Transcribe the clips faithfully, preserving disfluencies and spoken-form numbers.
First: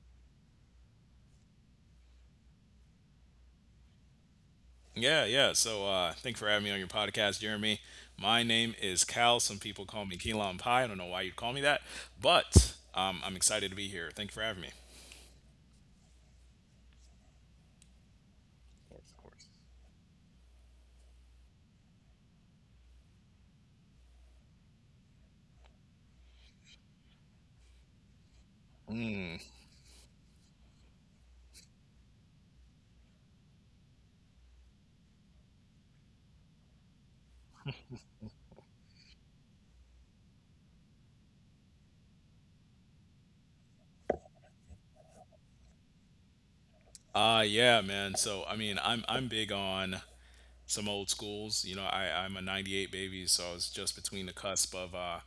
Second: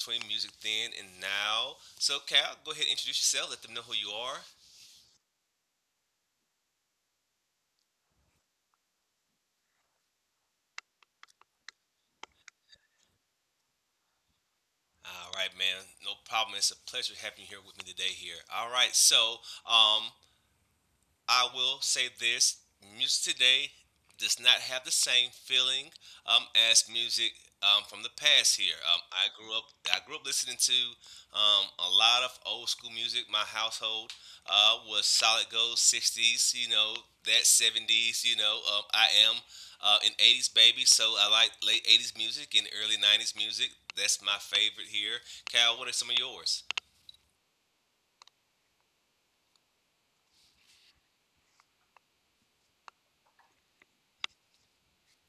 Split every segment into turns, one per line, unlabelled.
between music then and now. So, Cal, go ahead and introduce yourself. Let them know who you are.
Yeah, yeah. So uh thanks for having me on your podcast, Jeremy. My name is Cal. Some people call me Key Lime Pie. I don't know why you'd call me that, but um, I'm excited to be here. Thank you for having me.
All right, man. No problem. It's a pleasure having you here with me today. Here. All right. So, um, I will say this, music today does not have the same feeling, um, as music, um, from the past here. Um, I grew up, I grew up listening to um, a lot of old school music. My household uh, was solid gold sixties, you know, that seventies, you know. Um, I am uh, an eighties baby, so I like late eighties music and early nineties music. That's my favorite here. Cal, what are some of yours?
Uh yeah, man. So I mean, I'm I'm big on some old schools. You know, I I'm a 'ninety-eight baby, so I was just between the cusp of uh,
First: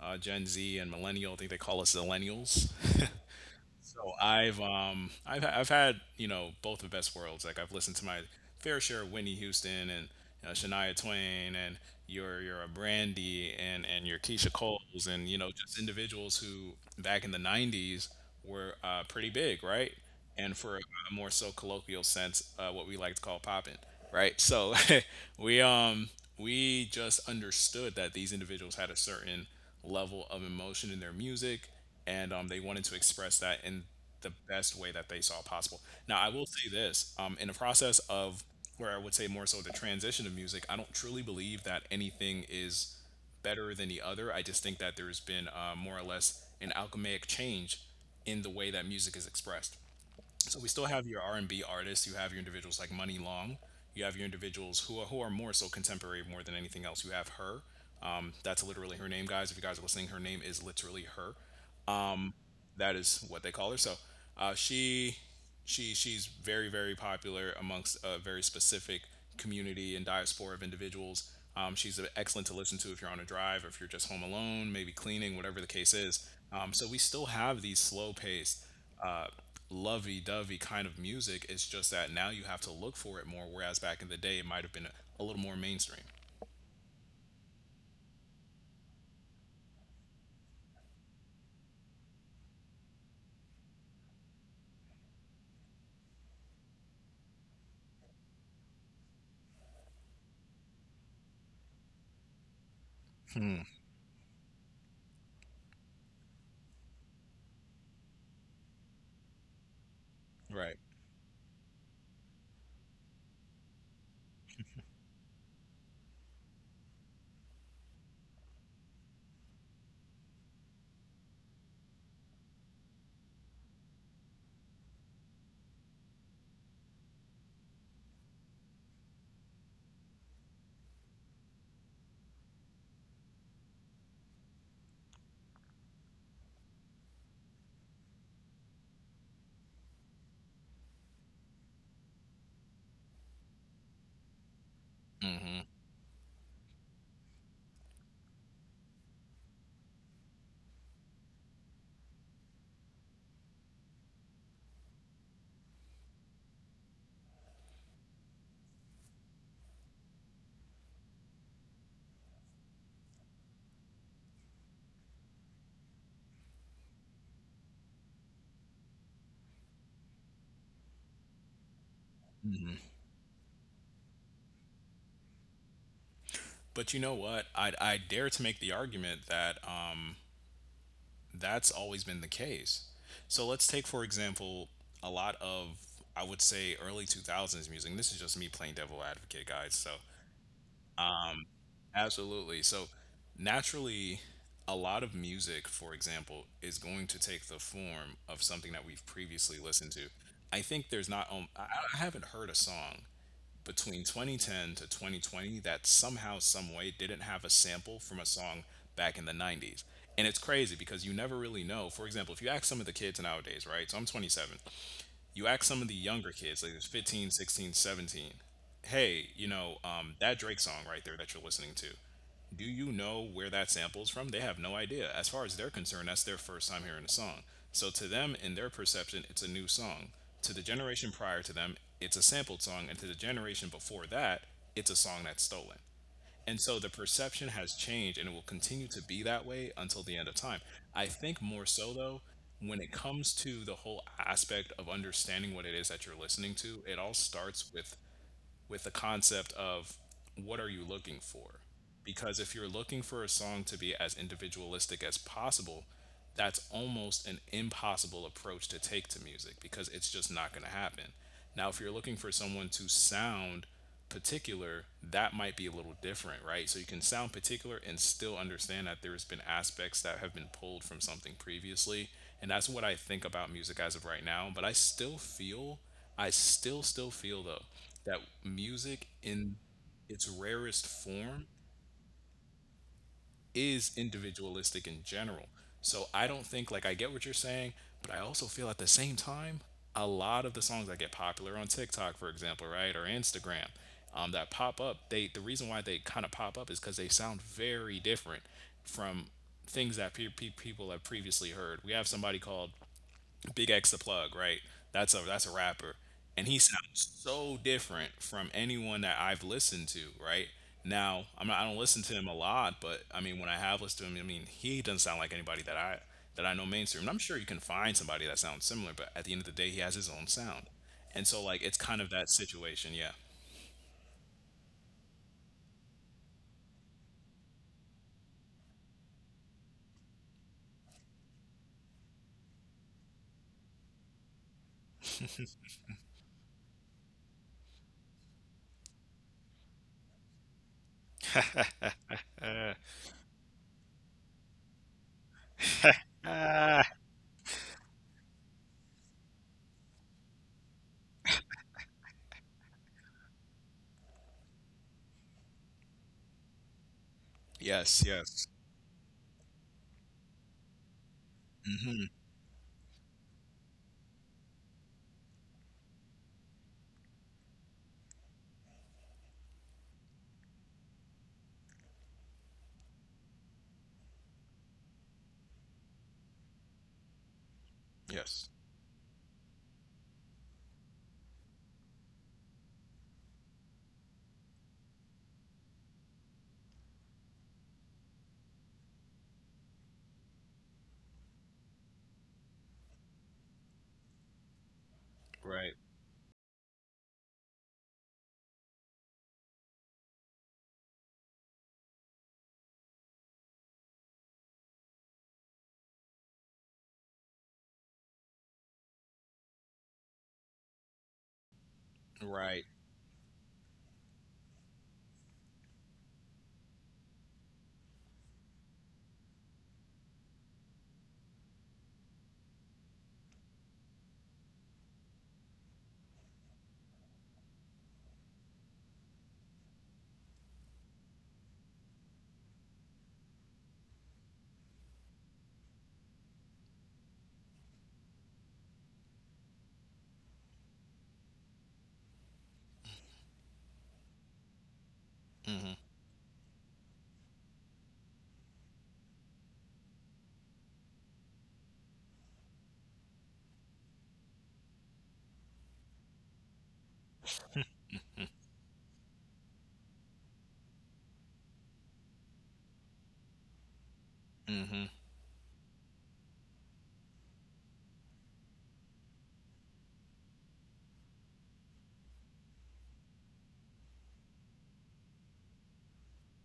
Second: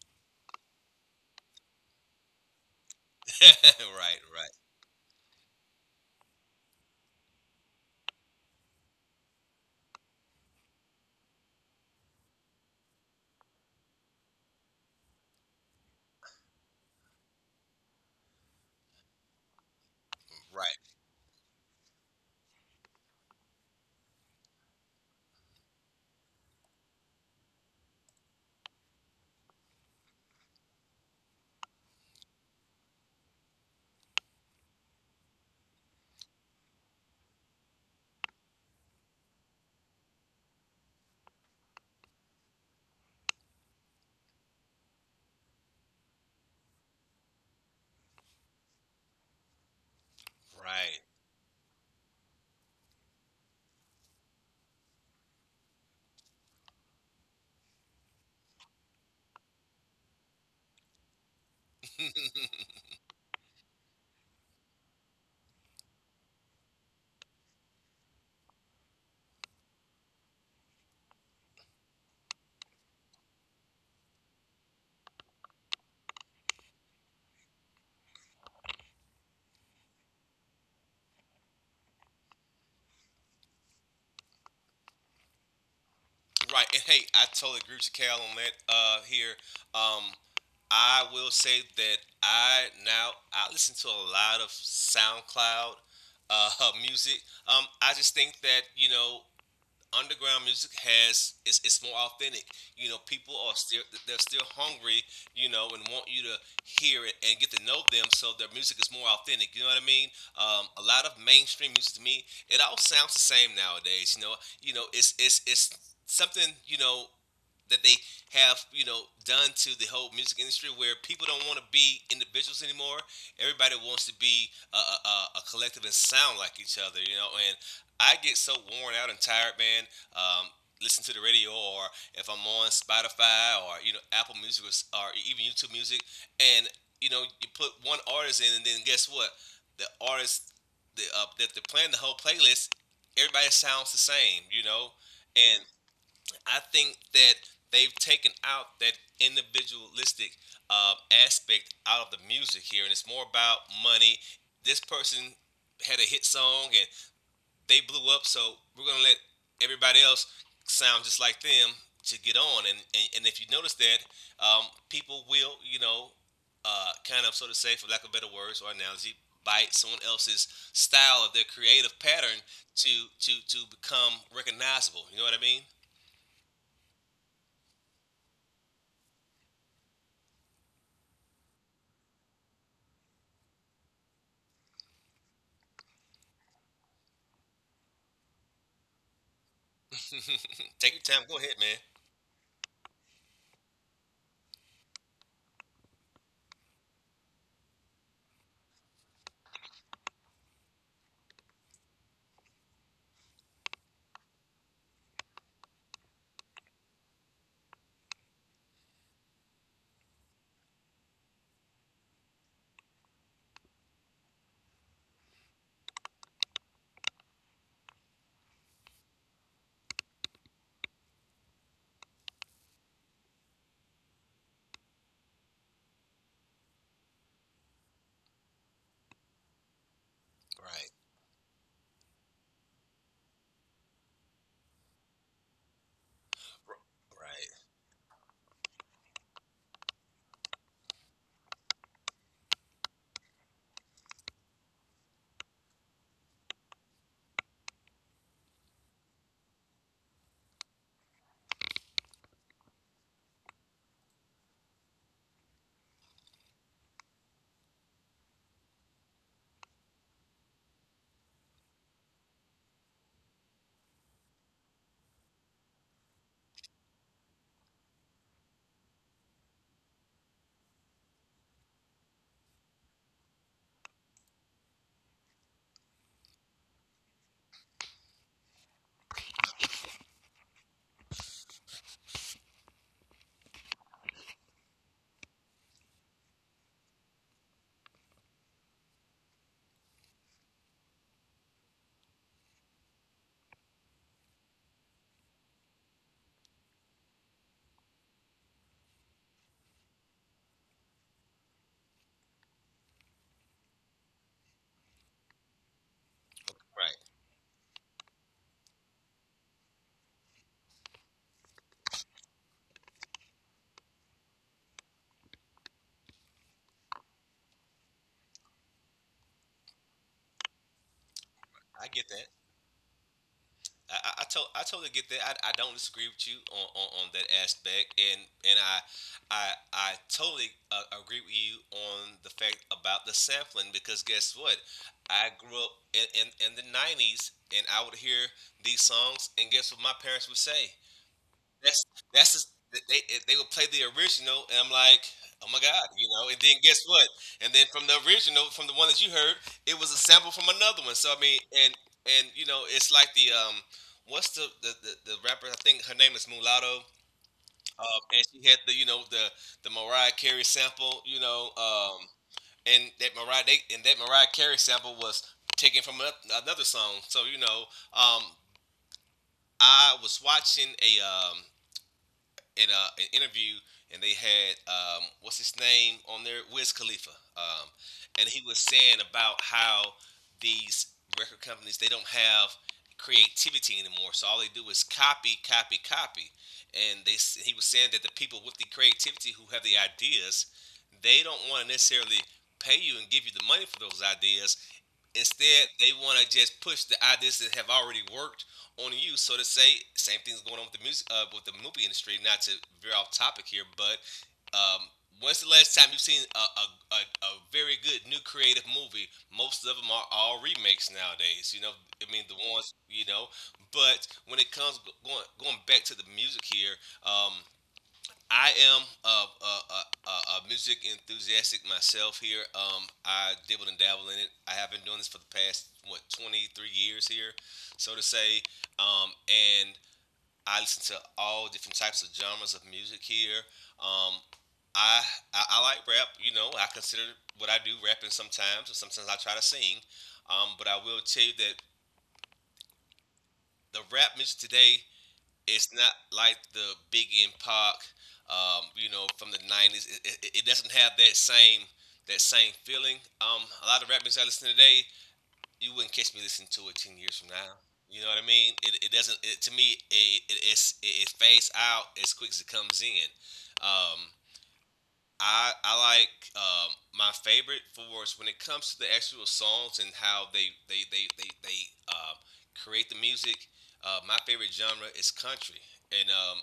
uh, Gen Z and millennial. I think they call us millennials. So
Right, right,
I've um I've I've had you know both the best worlds. Like I've listened to my fair share of Whitney Houston and, you know, Shania Twain and your your Brandy and and your Keisha Coles and, you know, just individuals who back in the nineties were uh, pretty big, right? And for
right,
a more so colloquial sense, uh, what we like to call poppin', right? So we um we just understood that these individuals had a certain level of emotion in their music, and um, they wanted to express that in the best way that they saw possible. Now, I will say this, um, in the process of where I would say more so the transition of music, I don't truly believe that anything is better than the other. I just think that there's been uh, more or less an alchemaic change in the way that music is expressed. So we still
right.
have your R and B artists, you have your individuals like Money Long, you have your individuals who are, who are more so contemporary more than anything else. You have her. Um, that's literally her name, guys. If you guys are listening, her name is literally her. That is what they call her. So uh, she she she's very very popular amongst a very specific community and diaspora of individuals. Um, she's excellent to listen to if you're on a drive, or if you're just home alone, maybe cleaning, whatever the case is. Um, so we still have these slow paced. Uh, Lovey-dovey kind of music. It's just that now you have to look for it more, whereas back in the day it might have been a little more mainstream,
Right, and hey, I totally agree with you, Cal, on that. Uh, here, um, I will say that I, now I listen to a lot of SoundCloud uh music. Um, I just think that, you know, underground music has it's, it's more authentic. You know, people are still, they're still hungry. You know, and want you to hear it and get to know them, so their music is more authentic. You know what I mean? Um,
right?
a lot of mainstream music to me, it all sounds the same nowadays. You know, you know, it's it's it's something, you know, that they have, you know, done to the whole music industry where people don't want to be individuals anymore. Everybody wants to be a, a, a collective and sound like each other, you know. And I get so worn out and tired, man. um, Listen to the radio, or if I'm on Spotify or, you know, Apple Music, or, or even YouTube Music, and, you know, you put one artist in and then guess what? The artist, the, uh, that they're playing the whole playlist, everybody sounds the same, you know. And I think that they've taken out that individualistic uh, aspect out of the music here, and it's more about money. This person had a hit song and they blew up, so we're gonna let everybody else sound just like them to get on. And and, and if you notice that, um, people will, you know, uh, kind of, so to say, for lack of better words or analogy, bite someone else's style of their creative pattern to to to become recognizable. You know what I mean?
But you know what? I I dare to make the argument that that's always been the case. So let's take, for example, a lot of, I would say, early two thousands music. And this is just me playing devil advocate, guys. So,
Take your time. Go ahead, man.
absolutely. So, naturally, a lot of music, for example, is going to take the form of something that we've previously listened to. I think there's not, um, I I haven't heard a song between twenty ten to twenty twenty that somehow, some way didn't have a sample from a song back in the nineties. And it's crazy because you never really know. For example, if you ask some of the kids nowadays, right? So I'm twenty-seven, you ask some of the younger kids, like there's fifteen sixteen seventeen, hey, you know, um, that Drake song right there that you're listening to, do you know where that sample's from? They have no idea. As far as they're concerned, that's their first time hearing a song, so to them, in their perception, it's a new song. To the
Right,
generation prior to them, it's a sampled song, and to the generation before that, it's a song that's stolen. And so the perception
right,
has changed, and it will continue to be that way until the end of time. I think more so though, when it comes to the whole aspect of understanding what it is that you're listening to, it all starts with with the concept of, what are you looking for? Because if you're looking for a song to be as individualistic as possible, that's almost an impossible approach to take to music because it's just not going to happen. Now, if you're looking for someone to sound particular, that might be a little different, right? So you can sound particular and still understand that there's been aspects that have been pulled from something previously. And that's what I think about music as of right now. But I still feel, I still, still feel though, that music in its rarest form is individualistic in general. So I don't think, like, I get what you're saying, but I also feel at the same time, a lot of the songs that get popular on TikTok, for example, right, or Instagram, um, that pop up, they the reason why they kind of pop up is because they sound very different from things that pe- pe- people have previously heard. We have somebody called Big X the Plug, right? That's a that's a rapper, and he
right.
sounds so different from anyone that I've listened to, right? Now I'm not, I don't listen to him a lot, but I mean when I have listened to him, I mean he doesn't sound like anybody that I that I know mainstream. And I'm sure you can find somebody that sounds similar, but at the end of the day, he has his own sound, and so like it's
I
kind
get
of
that.
that situation, yeah.
I, I, I, to- I totally get that. I, I don't disagree with you on, on, on that aspect, and and I I I totally uh, agree with you on the fact about the sampling, because guess what? I grew up in, in, in the nineties, and I would hear these songs, and guess what my parents would say? That's that's just,
Uh,
they they would play the original, and I'm like, oh my god, you know. And then guess
ah,
what? And then from the original, from the one that you heard, it was a sample from another one. So I mean, and and you know, it's like the um, what's the the the, the rapper? I think her name is Mulatto. Um,
Yes,
and she
yes.
had the, you know, the the Mariah Carey sample, you know, um,
Mm-hmm.
and that Mariah they, and that Mariah Carey sample was taken from anoth- another song. So, you know, um, I was watching a um in a an interview, and they had, um, what's his name on there, Wiz Khalifa, um, and he
Yes.
was saying about how these record companies, they don't have creativity anymore, so all they do is copy, copy, copy, and they he was saying that the people with the creativity, who have the ideas, they don't want to necessarily pay you and give you the money for those ideas. Instead,
Right.
they want to just push the ideas that have already worked on you, so to say. Same thing's going on with the music, uh, with the movie industry. Not to veer off topic here, but um, when's the last time you've seen a, a, a, a very good new creative movie? Most of them are all remakes nowadays. You know, I mean the
Right.
ones you know. But when it comes, going going back to the music here, um, I am a, a, a, a- music enthusiastic myself here. Um, I dibble and dabble in it. I have been doing this for the past, what, twenty-three years here, so to say. Um, and I listen to all different types of genres of music here. Um, I, I I like rap. You know, I consider what I do rapping sometimes, or sometimes I try to sing. Um, but I will tell you that the rap music today,
Mm-hmm.
it's not like the Biggie and Pac, um, you know, from the nineties. It, it, it doesn't have that same, that same feeling. Um, a lot of rap music I listen to today, you wouldn't catch me listening to it ten years from now. You know what I mean? It, it doesn't. It, to me, it, it it's it, it fades out as quick as it comes in. Um,
Mm-hmm.
I I like, um, my favorite for is when it comes to the actual songs and how they they they they, they um, create the music. Uh, my favorite genre is country, and um,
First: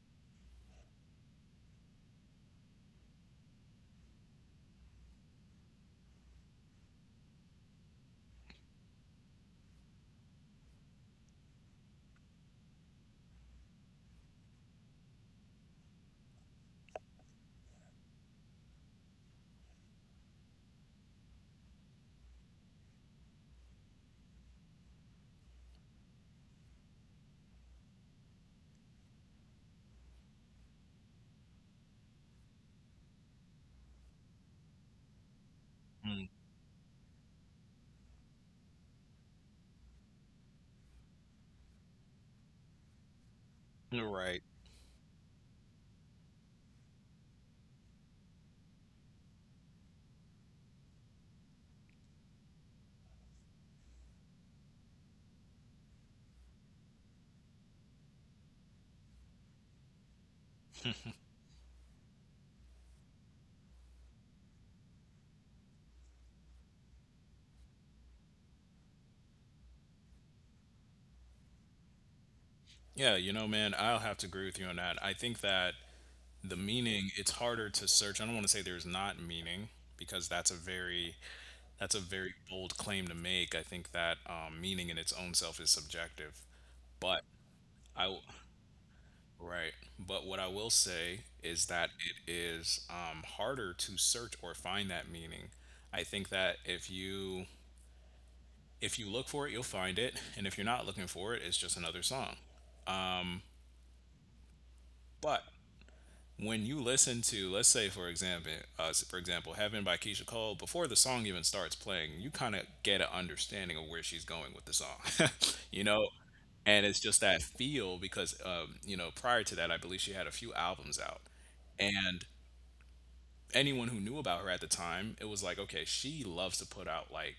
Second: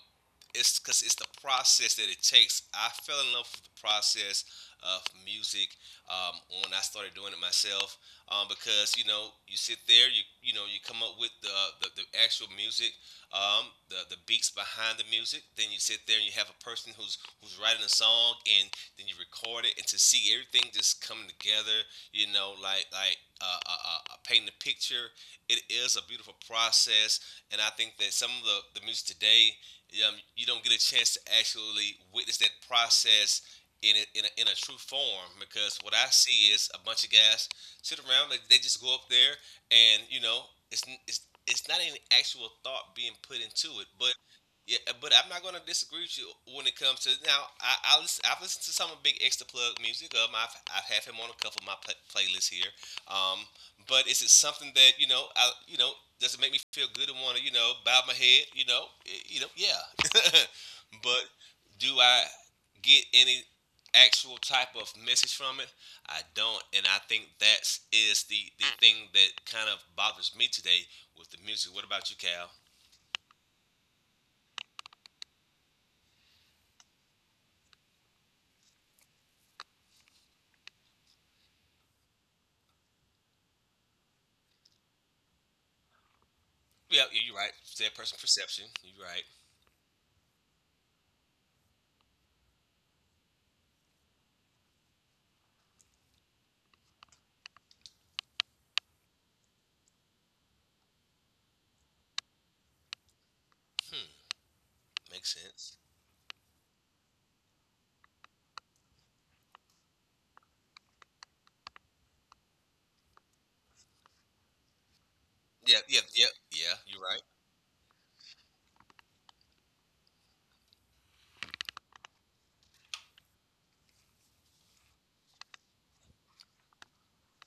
it's because it's the process that it takes. I fell in love with the process of music um, when I started doing it myself, um, because, you know, you sit there, you you know, you come up with the the, the actual music, um, the the beats behind the music. Then you sit there and you have a person who's who's writing a song, and then you record it, and to see everything just coming together, you know, like like uh, uh, uh, uh, painting a picture. It is a beautiful process, and I think that some of the the music today, um, you don't get a chance to actually witness that process. In a, in, a, in a true form, because what I see is a bunch of guys sit around, they, they just go up there and, you know, it's it's it's not any actual thought being put into it, but.
Mm. Right.
Yeah, but I'm not gonna disagree with you when it comes to now. I, I listen, I've listened to some of Big X to plug music. Of. I've I've had him on a couple of my pl- playlists here. Um, but is it something that, you know? I, you know, does it make me feel good and want to, you know, bow my head? You know, eh, you know, yeah. But do I get any actual type of message from it? I don't, and I think that's is the the thing that kind of bothers me today with the music. What about you, Cal?
Yeah, you know, man, I'll have to agree with you on that. I think that the meaning, it's harder to search. I don't want to say there's not meaning because that's a very that's a very bold claim to make. I think that um, meaning in its own self is subjective.
Yeah, yeah,
But
you're right. Third
I
person
w-
perception. You're right.
right, but what I will say is that it is, um, harder to search or find that meaning. I think that if you if you look for it, you'll find it, and if you're not looking for it, it's just another song.
Hmm, makes
But
sense.
when you listen to, let's say, for example, uh, for example Heaven by Keisha Cole, before the song even starts playing you kind of get an understanding of where she's going with the song.
Yeah,
You
yeah,
know,
yeah, yeah.
and
You're
it's
right.
just that feel because, um, you know, prior to that I believe she had a few albums out, and anyone who knew about her at the time, it was like, okay, she loves to put out like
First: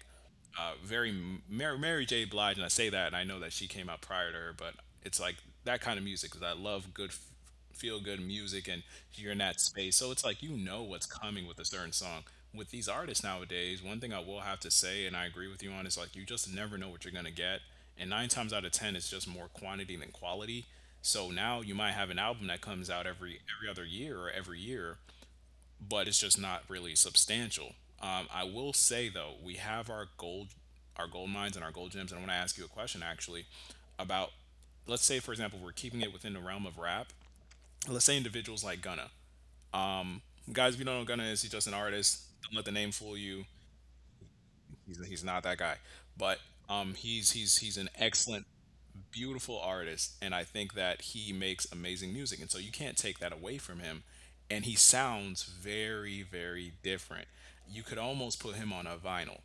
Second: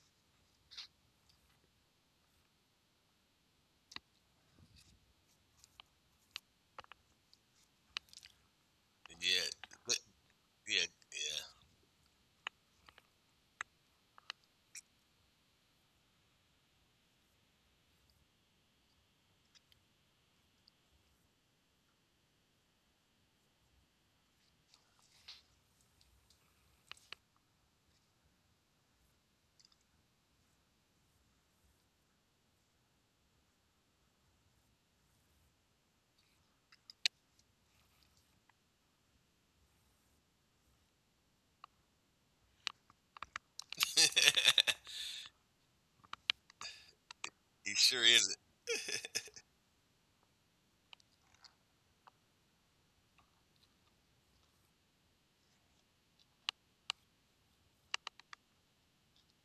uh, very Mary, Mary J. Blige, and I say that, and I know that she came out prior to her, but it's like that kind of music because I love good, f- feel good music, and you're in
Yeah,
that space.
but,
So it's like you
yeah,
know what's
yeah.
coming with a certain song. With these artists nowadays, one thing I will have to say, and I agree with you on, is like you just never know what you're gonna get. And nine times out of ten, it's just more quantity than quality. So now you might have an album that comes out every every other year or every year, but it's just not really substantial. Um, I will say though, we have our gold, our gold mines and our gold gems, and I want to ask you a question actually about, let's say for example, we're keeping it within the realm of rap. Let's say individuals like Gunna. Guys, if you don't know who Gunna is, he's just an artist. Don't let the name fool you. He's he's not that guy, but um, he's he's
He
he's an
sure is.
excellent beautiful artist, and I think that he makes amazing music, and so you can't take that away from him. And he sounds very, very different. You could almost put him on a vinyl.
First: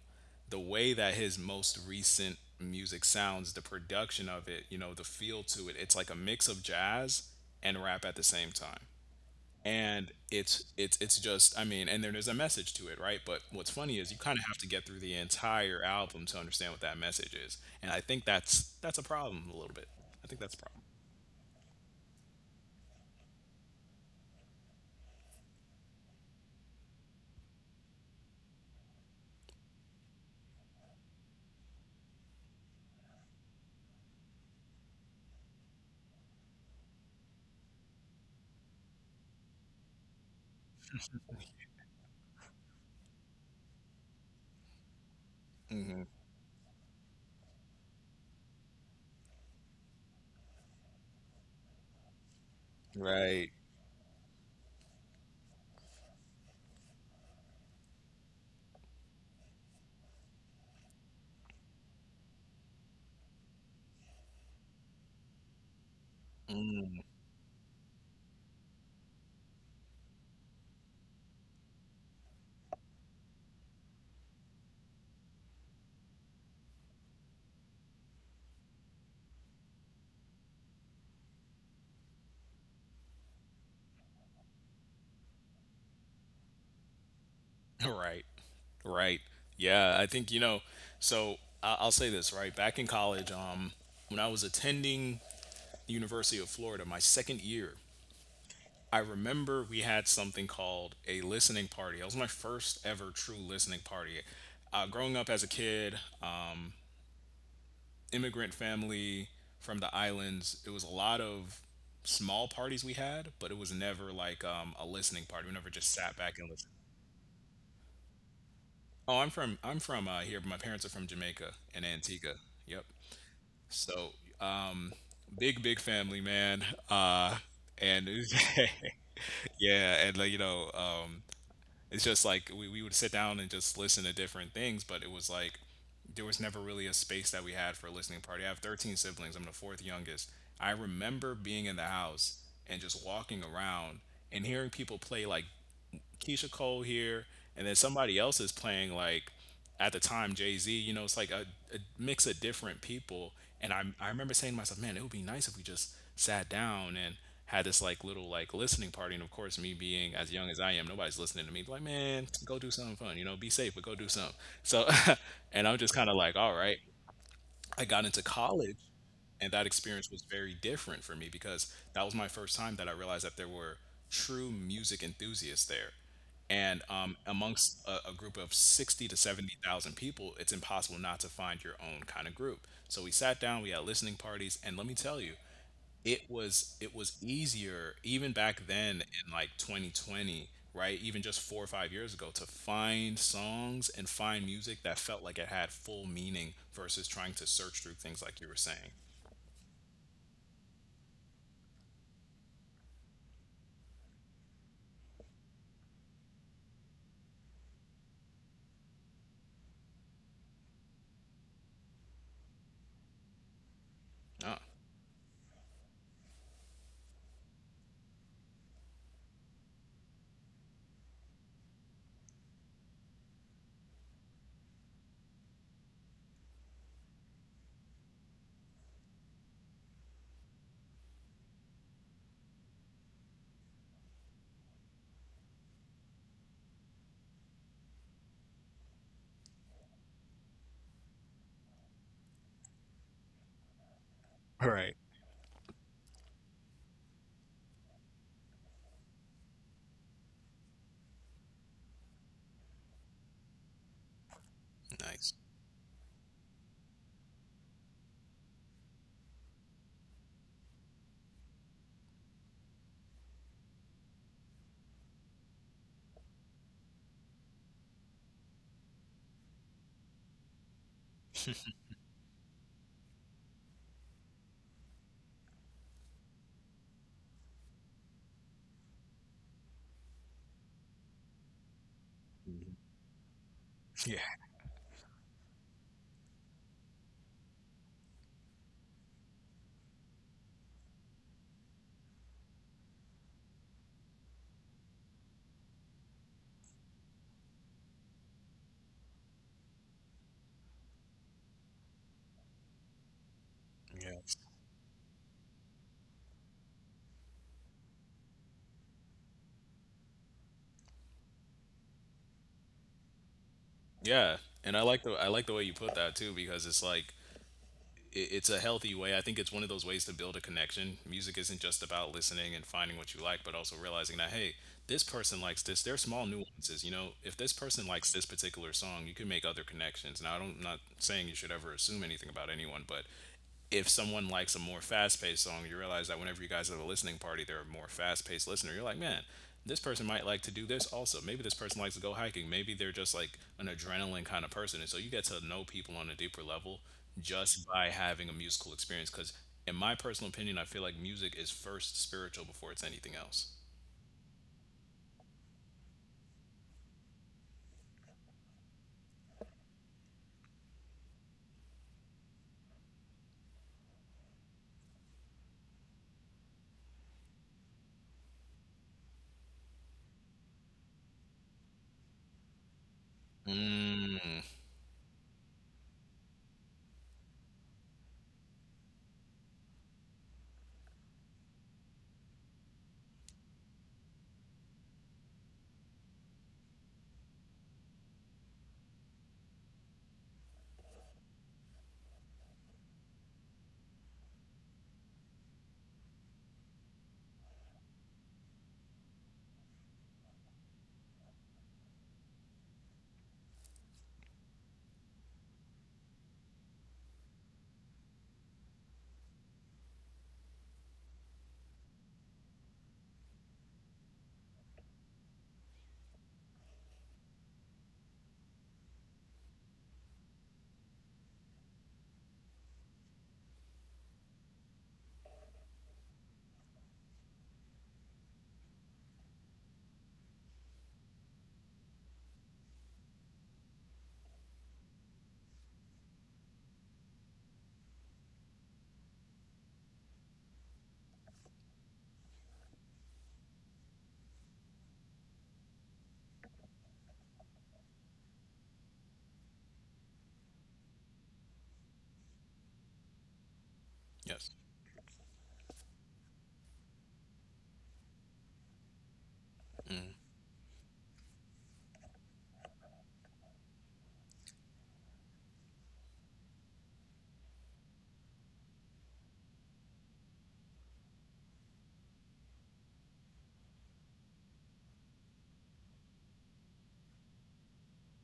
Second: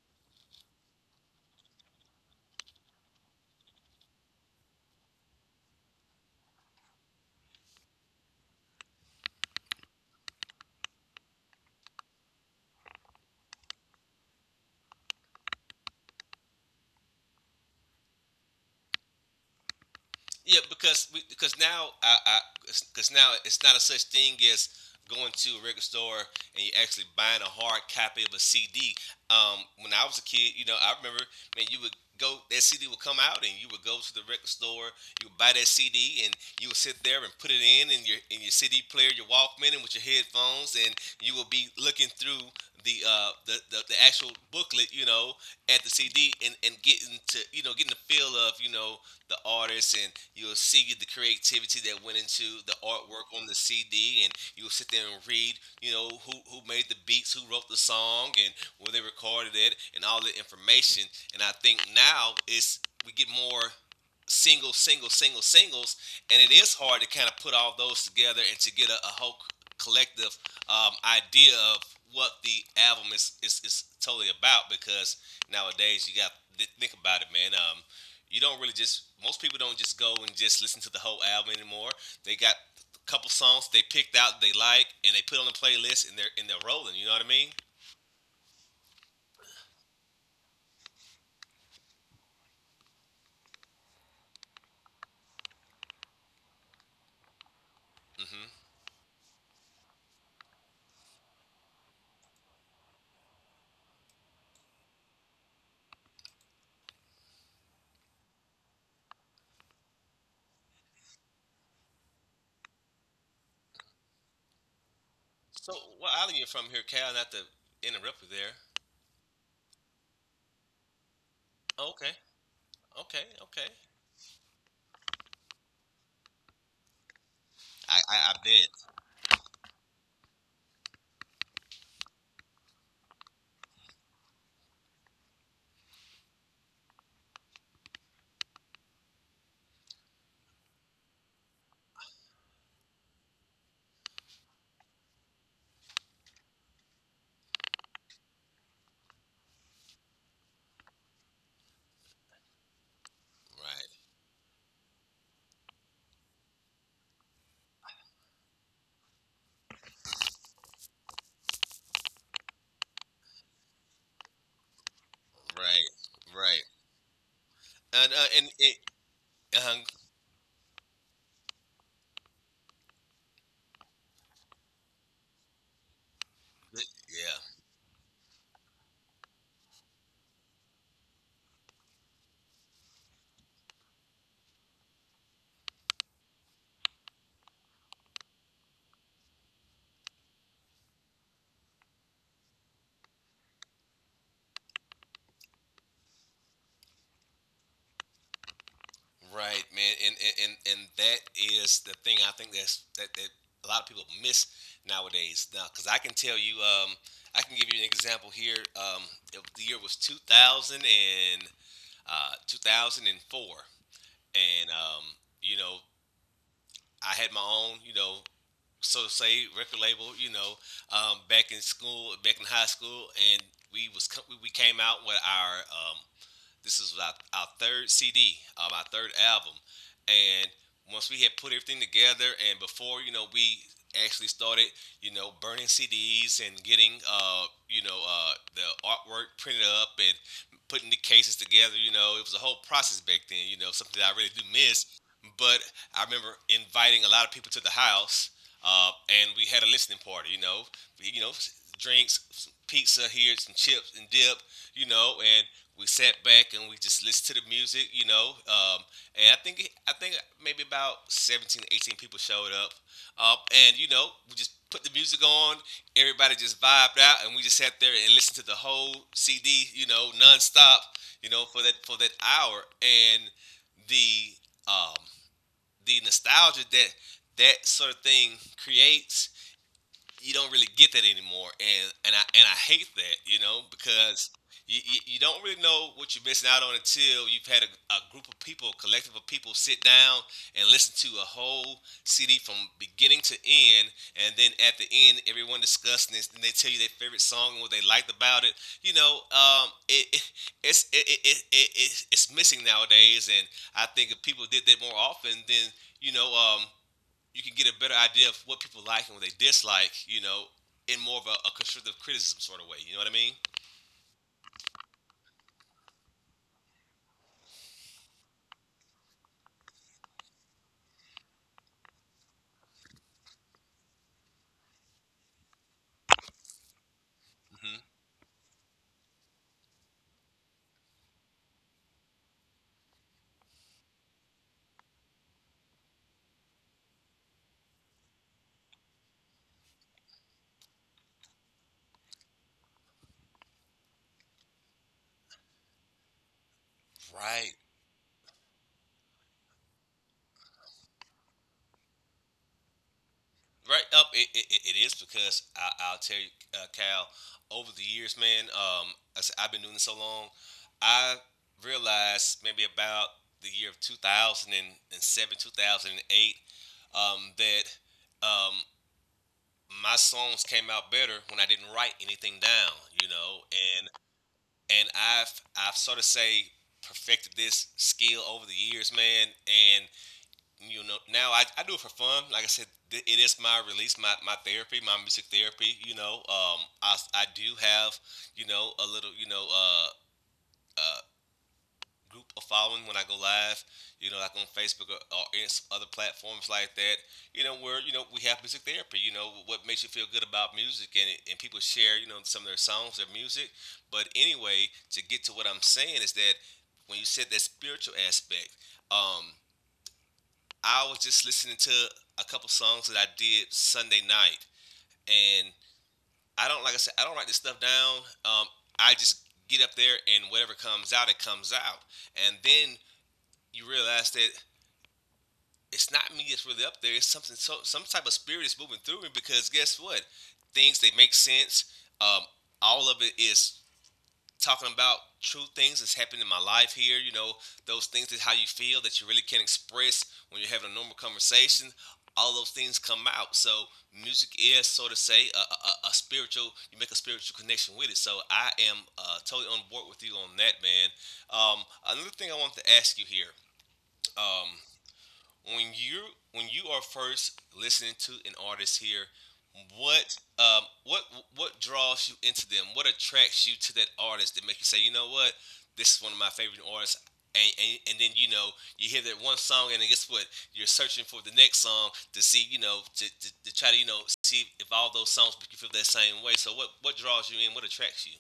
The way that his most recent music sounds, the production of it, you know, the feel to it, it's like a mix of jazz and rap at the same time. And it's, it's it's just, I mean, and then there's a message to it, right? But what's funny is you kind of have to get through the entire album to understand what that message is, and I think that's that's a problem a little bit. I think that's a
Yeah,
problem,
because we, because now I, I because now it's not a such thing as going to a record store and you actually buying a hard copy of a C D. Um, when I was a kid, you know, I remember, man, you would go, that C D would come out and you would go to the record store, you would buy that C D and you would sit there and put it in in your, in your C D player, your Walkman, and with your headphones, and you would be looking through the uh the, the, the actual booklet, you know, at the C D, and and getting to, you know, getting the feel of, you know, the artists, and you'll see the creativity that went into the artwork on
right.
the C D and you'll sit there and read, you know, who, who made the beats, who wrote the song and where they recorded it and all the information. And I think now it's we get more single, single, single, singles, and it is hard to kind of put all those together and to get a, a whole collective um, idea of what the album is, is is totally about, because nowadays you got th- think about it, man. Um, you don't really just, most people don't just go and just listen to the whole album anymore. They got a couple songs they picked out they like and they put on the playlist and they're and they're rolling. You know what I mean?
right right yeah, I think, you know, so I- I'll say this, right, back in college, um when I was attending the University of Florida my second year,
Hmm.
I remember we had something called a listening party. That was my first ever true listening party. Uh, growing up as a kid, immigrant family from the islands, it was a lot of small parties we had, but it was never like, um, a listening party. We never
So
just
what
sat back
island you
and listened.
from here, Cal? Not to interrupt you there.
Oh, I'm from I'm from, uh, here, but my parents are from Jamaica and
Okay,
Antigua. Yep.
okay, okay.
So, um, big big family, man. Uh,
I,
and it
I, I
was-
bet.
yeah, and like you know, um, it's just like we, we would sit down and just listen to different things, but it was like there was never really a space that we had for a listening party. I have thirteen siblings, I'm the fourth youngest. I remember being in the house and just walking around and hearing people play like Keisha Cole here, and then somebody else is playing like at the time Jay Z. You know, it's like a, a mix of different people. And I
Right,
I remember saying to myself, man, it would be nice if we just sat down and had this like little like listening party. And of course, me being as young as I am, nobody's listening to me. Like, man, go do something fun. You know, be safe, but go do something. So, and I'm
right,
just kind of like, all
right.
right. I got
And
into
uh, and
college
it,
and that
uh,
experience was very different for me because that was my first time that I realized that there were true music enthusiasts there. And um,
yeah.
Amongst a, a group of sixty to seventy thousand people, it's impossible not to find your own kind of group. So we sat down, we had listening parties, and let me tell you, it was it was easier even back then in like twenty twenty, right? Even just four or five years ago to find songs and find music that felt like it had full meaning versus trying to search through things like you were saying.
Right, man, and and and, that is the thing I think that's that, that a lot of people miss nowadays. Now, because I can tell you, um, I can give you an example here. Um, it- the year was two thousand and uh, two thousand four, and four,
Uh,
and um, you know, I had my own, you know, so to say, record label. You know, um, back in school, back in high school, and we was co- we we came out with our um, this is our, our third C D, uh, our third album, and once we had put everything together, and before you know, we actually started, you know, burning C Ds and getting, uh, you know, uh, the artwork printed up and putting the cases together. You know, it was a whole process back then. You know, something that I really do
Right.
miss. But I remember inviting a lot of people to the house, uh, and we had a listening party. You know, we, you know, drinks, some pizza here, some chips and dip, you know,
Nice.
and we sat back and we just listened to the music, you know, um, and I think I think maybe about seventeen, eighteen people showed up, um, and you know, we just put the music on, everybody just vibed out, and we just sat there and listened to the whole C D, you know, nonstop, you know, for that for that hour, and the um, the nostalgia that that sort of thing creates you don't really get that anymore, and and I and I
Mhm.
hate that, you know,
Yeah.
because you, you, you don't really know what you're missing out on until you've had a, a group of people, a collective of people, sit down and listen to a whole C D from beginning to end, and then at the end, everyone discussing this, and they tell you their favorite song and what they liked about it. You know, um, it, it it's it, it, it, it it's missing nowadays, and I think
Yeah.
if people did that more often, then you know, um, you can get a better idea of what people like and what they dislike, you know, in more of a, a constructive criticism sort of way. You know what I mean?
Yeah, and I like the I like the way you put that too because it's like it, it's a healthy way. I think it's one of those ways to build a connection. Music isn't just about listening and finding what you like, but also realizing that hey, this person likes this. There are small nuances, you know. If this
Mm-hmm.
person likes this particular song, you can make other connections. Now, I don't, I'm not saying you should ever assume anything about anyone, but if someone likes a more fast-paced song, you realize that whenever you guys have a listening party, they're a more fast-paced listener. You're like, man, this person might like to do this also. Maybe this person likes to go hiking. Maybe they're just like an adrenaline kind of person, and so you get to know people on a deeper level
Right.
just by having a musical experience. Because in my personal opinion, I feel like music is first spiritual before it's anything else.
Right up, it, it, it is because I, I'll tell you, uh, Cal. Over the years, man, um, I said, I've been doing this so long. I realized maybe about the year of two thousand seven, two thousand eight, um, that um, my songs came out better when I didn't write anything down, you know, and
Mm,
and I've I've sort of say perfected this skill over the years, man. And you know, now I, I do it for fun. Like I said, th- it is my release, my, my therapy, my music therapy. You know, um, I I do have you know a little you know uh, uh group of following when I go live, you know, like on Facebook or, or other platforms like that, you know, where, you know, we have music therapy, you know, what makes you feel good about music and, and people share, you know, some of their songs, their music. But anyway, to get to what I'm saying is that when you said that spiritual aspect, um, I was just listening to a couple songs that I did Sunday night and I don't, like I said, I don't write this stuff down. Um, I just get up there and whatever comes out, it comes out. And then you realize that it's not me that's really up there. It's something, so, some type of spirit is moving through me because guess what? Things they make sense. Um, all of it is talking about true things that's happened in my life here. You know, those things that how you feel that you really can't express when you're having a normal conversation. All those things come out. So music is, so to say, a, a, a spiritual. You make a spiritual connection with it. So I am uh, totally on board with you on that, man. Um, another thing I want to ask you here.
yes.
Um, when you when you are first listening to an artist here,
Mm.
what um what what draws you into them? What attracts you to that artist that make you say, you know what, this is one of my favorite artists. And, and, and then you know you hear that one song and then guess what you're searching for the next song to see you know to, to, to try to you know see if all those songs make you feel that same way so what what draws you in what attracts you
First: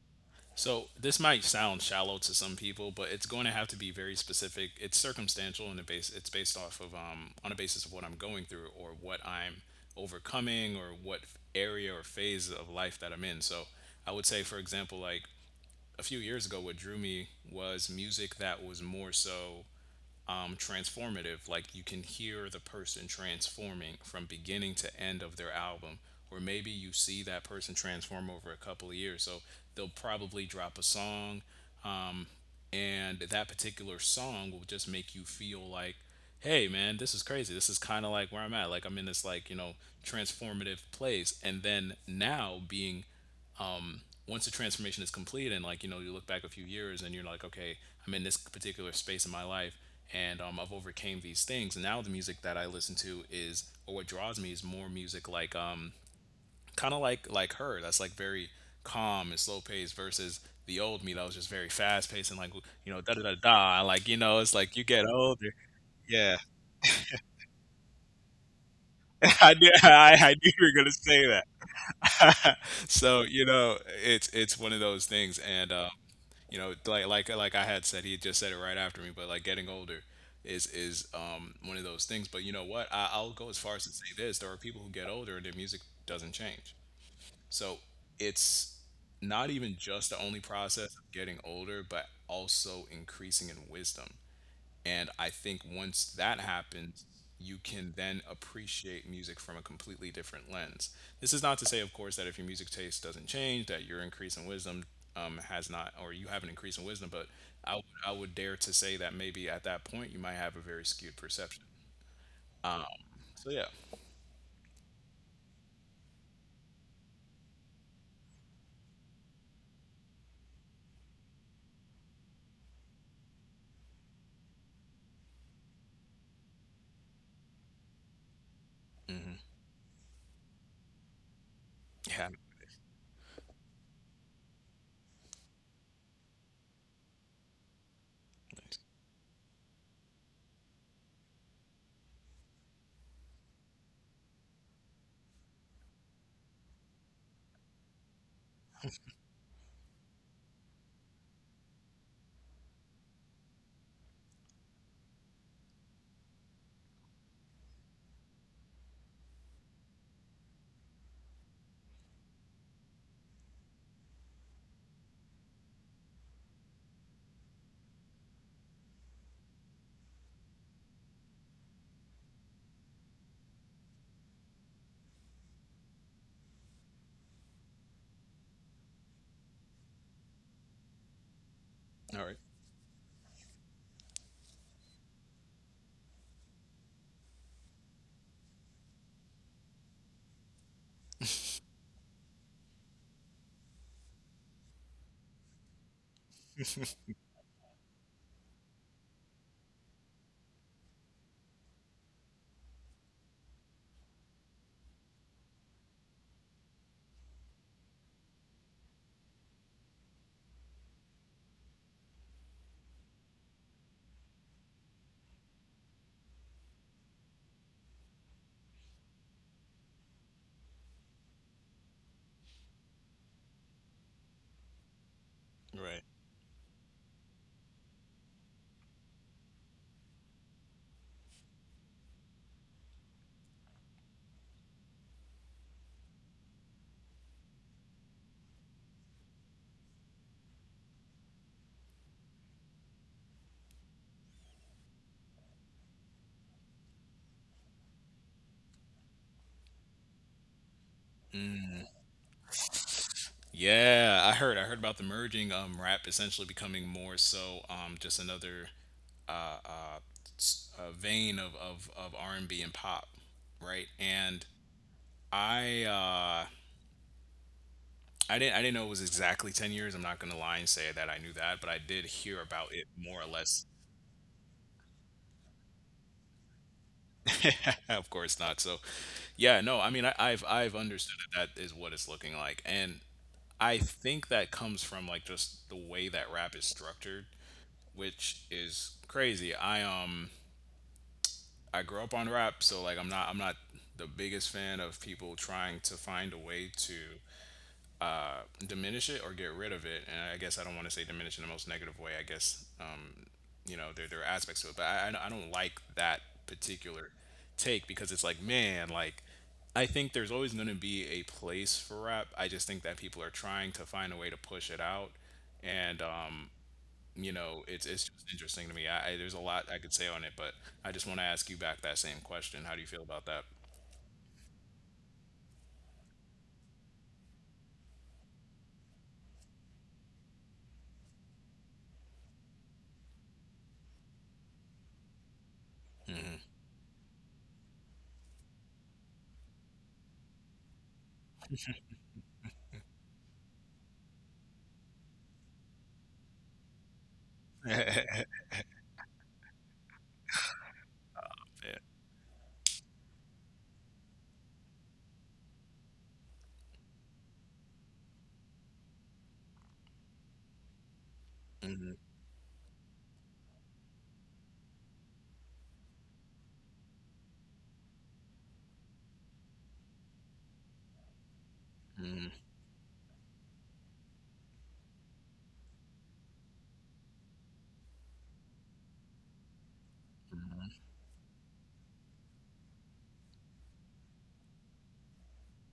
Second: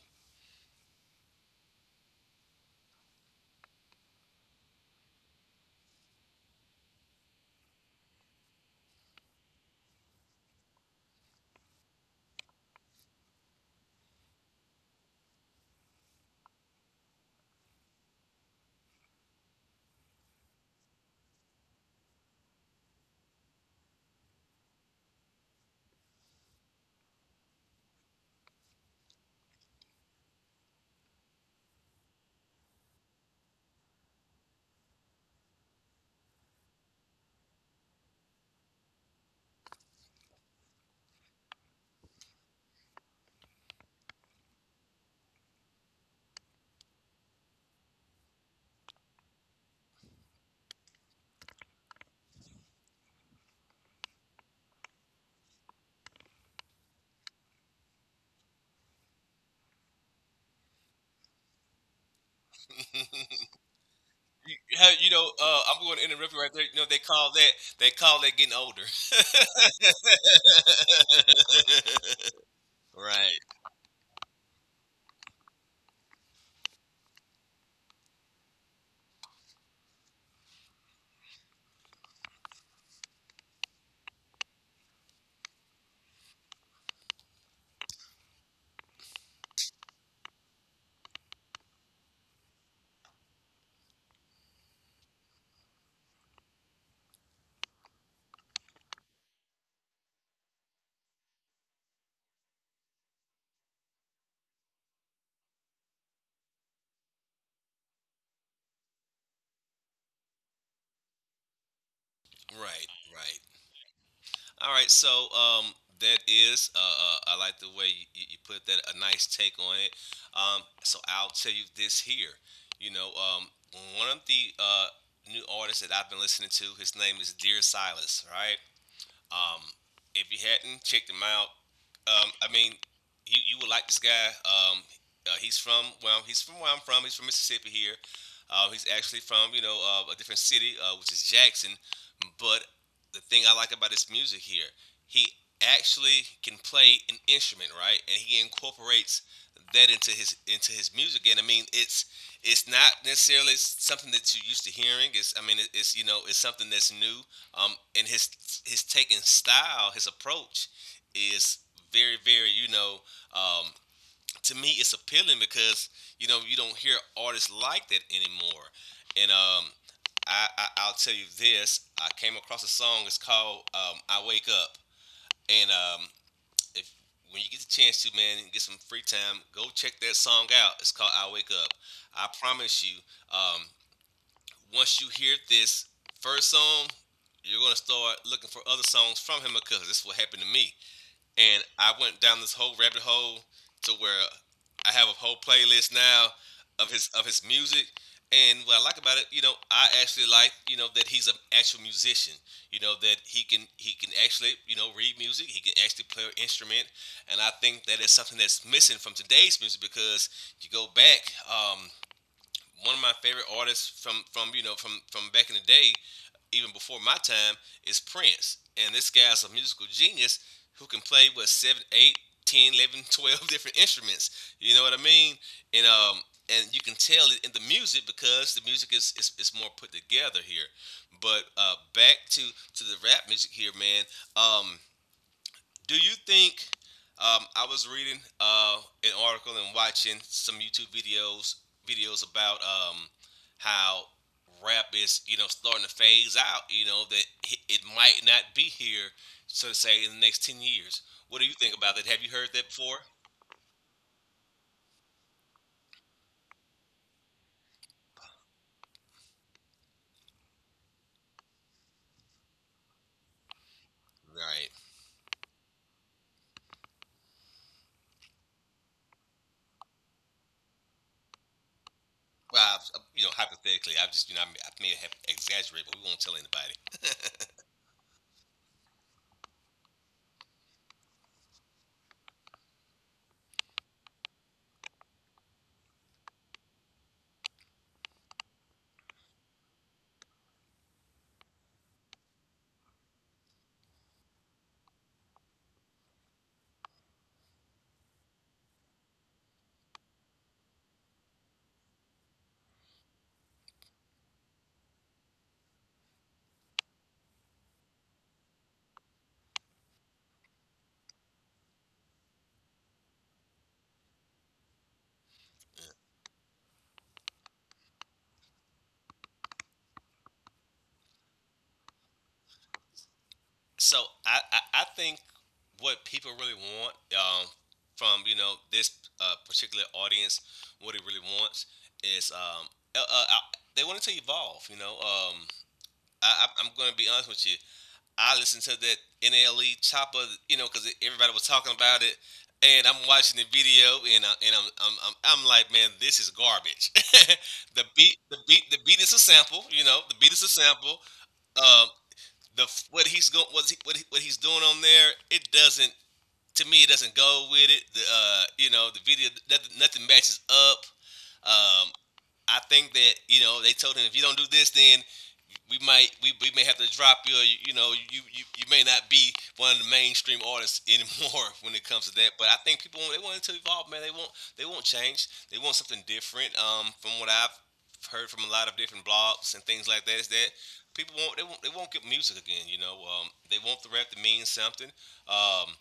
So this might sound shallow to some people, but it's going to have to be very specific. It's circumstantial and it base it's based off of um on a basis of what I'm going through or what I'm overcoming or what area or phase of life that I'm in. So I would say, for example, like a few years ago, what drew me was music that was more so um, transformative. Like you can hear the person transforming from beginning to end of their album, or maybe you see that person transform over a couple of years. So they'll probably drop a song, and that particular song will just make you feel like, hey, man, this is crazy. This is kind of like where I'm at. Like I'm in this like you know transformative place, and then now being um, once the transformation is complete and like you know you look back a few years and you're like okay, I'm in this particular space in my life and um, I've overcame these things, and now the music that I listen to is or what draws me is more music like um, kind of like like her, that's like very calm and slow paced versus the old me that was just very fast paced and like you know da da da
you,
da like you know. It's like you
how- you
get
know
older.
uh, I'm going to interrupt you
Yeah.
right there you know they call that they call that getting older
I knew i, I knew you were gonna say that. So you
right
know it's it's one of those things. And um, you know, like like like I had said, he had just said it right after me, but like getting older is is um one of those things. But you know what, I, I'll go as far as to say this: there are people who get older and their music doesn't change. So it's not even just the only process of getting older, but also increasing in wisdom. And I think once that happens, you can then appreciate music from a completely different lens. This is not to say, of course, that if your music taste doesn't change, that your increase in wisdom um, has not, or you have an increase in wisdom, but I, would- would dare to say that maybe at that point you might have a very skewed perception. Um,
Right, right.
so, yeah.
All right, so um, that is, uh, uh, I like the way you, you you put that, a nice take on it. Um, so I'll tell you this here. You know, um, one of the uh, new artists that I've been listening to, his name is Dear Silas, right? Um, if you hadn't checked him out, um,
Yeah.
I mean, you, you would like this guy. Um, uh, he's from well, he's from where I'm from. He's from Mississippi here. Uh, he's actually from you know uh, a different city, uh, which is Jackson. But the thing I like about his music here, he actually can play an instrument, right? And he incorporates that into his into his music. And I mean, it's it's not necessarily something that you're used to hearing. It's I mean, it's you know, it's something that's new. Um, and his his taking style, his approach is very, very, you know, um, to me it's appealing because you know you don't hear artists like that anymore. And um, I, I I'll tell you this: I came across a song. It's called um, "I Wake Up," and um, if when you get the chance to, man, and get some free time, go check that song out. It's called "I Wake Up." I
All right.
promise you, um, once you hear this first song, you're gonna start looking for other songs from him because this is what happened to me. And I went down this whole rabbit hole to where I have a whole playlist now of his of his music. And what I like about it, you know, I actually like, you know, that he's an actual musician. You know that he can he can actually, you know, read music. He can actually play an instrument. And I think that is something that's missing from today's music because you go back, um, one of my favorite artists from from you know from from back in the day, even before my time, is Prince. And this guy's a musical genius who can play what seven, eight, ten, eleven, twelve different instruments. You know what I mean? And
Right.
um and you can tell it in the music because the music is is, is more put together here. But uh back to to the rap music here, man. Um do you think? Um, I was reading uh, an article and watching some YouTube videos videos about um, how rap is you know starting to phase out. You know that it it might not be here, so to say, in the next ten years. What do you think about that? Have you heard that before?
Yeah, I heard. I heard about the merging. Um, rap essentially becoming more so. Um, just another uh, uh, s- uh vein of of of R and B and pop, right? And
Right.
I uh, I didn't I didn't know it was exactly ten years. I'm not gonna lie and say that I knew that, but I did hear
Well,
about
I've,
it
you
more
know,
or less.
hypothetically, i just you know I may, I may have exaggerated, but we won't tell anybody.
Of course not. So, yeah, no. I mean, I, I've I've understood that that is what it's looking like, and I think that comes from like just the way that rap is structured, which is crazy. I um I grew up on rap, so like I'm not I'm not the biggest fan of people trying to find a way to diminish it or get rid of it. And I guess I don't want to say diminish in the most negative way. I guess uh, you know there there are aspects to it, but I I I don't like that particular take, because it's like, man, like I think there's always going to be a place for rap. I just think that people are trying to find a way to push it out, and um, you know, it's it's just interesting to me. I, I there's a lot I could say on it, but I just want to ask you back that same question. How do you feel about that?
So I, I, I think what people really want um, from you know this uh, particular audience, what it really wants is um, uh, uh, uh, they want to evolve. You know, um, I, I- I'm going to be honest with you. I listened to that N L E Chopper, you know, because everybody was talking about it, and I'm watching the video, and I, and I'm, I'm I'm I'm like, man, this is garbage. the beat, the beat, the beat is a sample. You know, the beat is a sample.
Yeah.
Um, the what he's going what he, what, he, what he's doing on there, it doesn't to me it doesn't go with it, the uh you know the video, nothing, nothing matches up um i think that you know they told him if you don't do this then we might we, we may have to drop you. or You, you know, you, you you may not be one of the mainstream artists anymore when it comes to that. But I think people they want it to evolve, man. They want they want change. They want something different. Um, from what I've heard from a lot of different blogs and things like that, is that people want, they want, they won't get music again. You know, um, they want the rap to mean something. Um,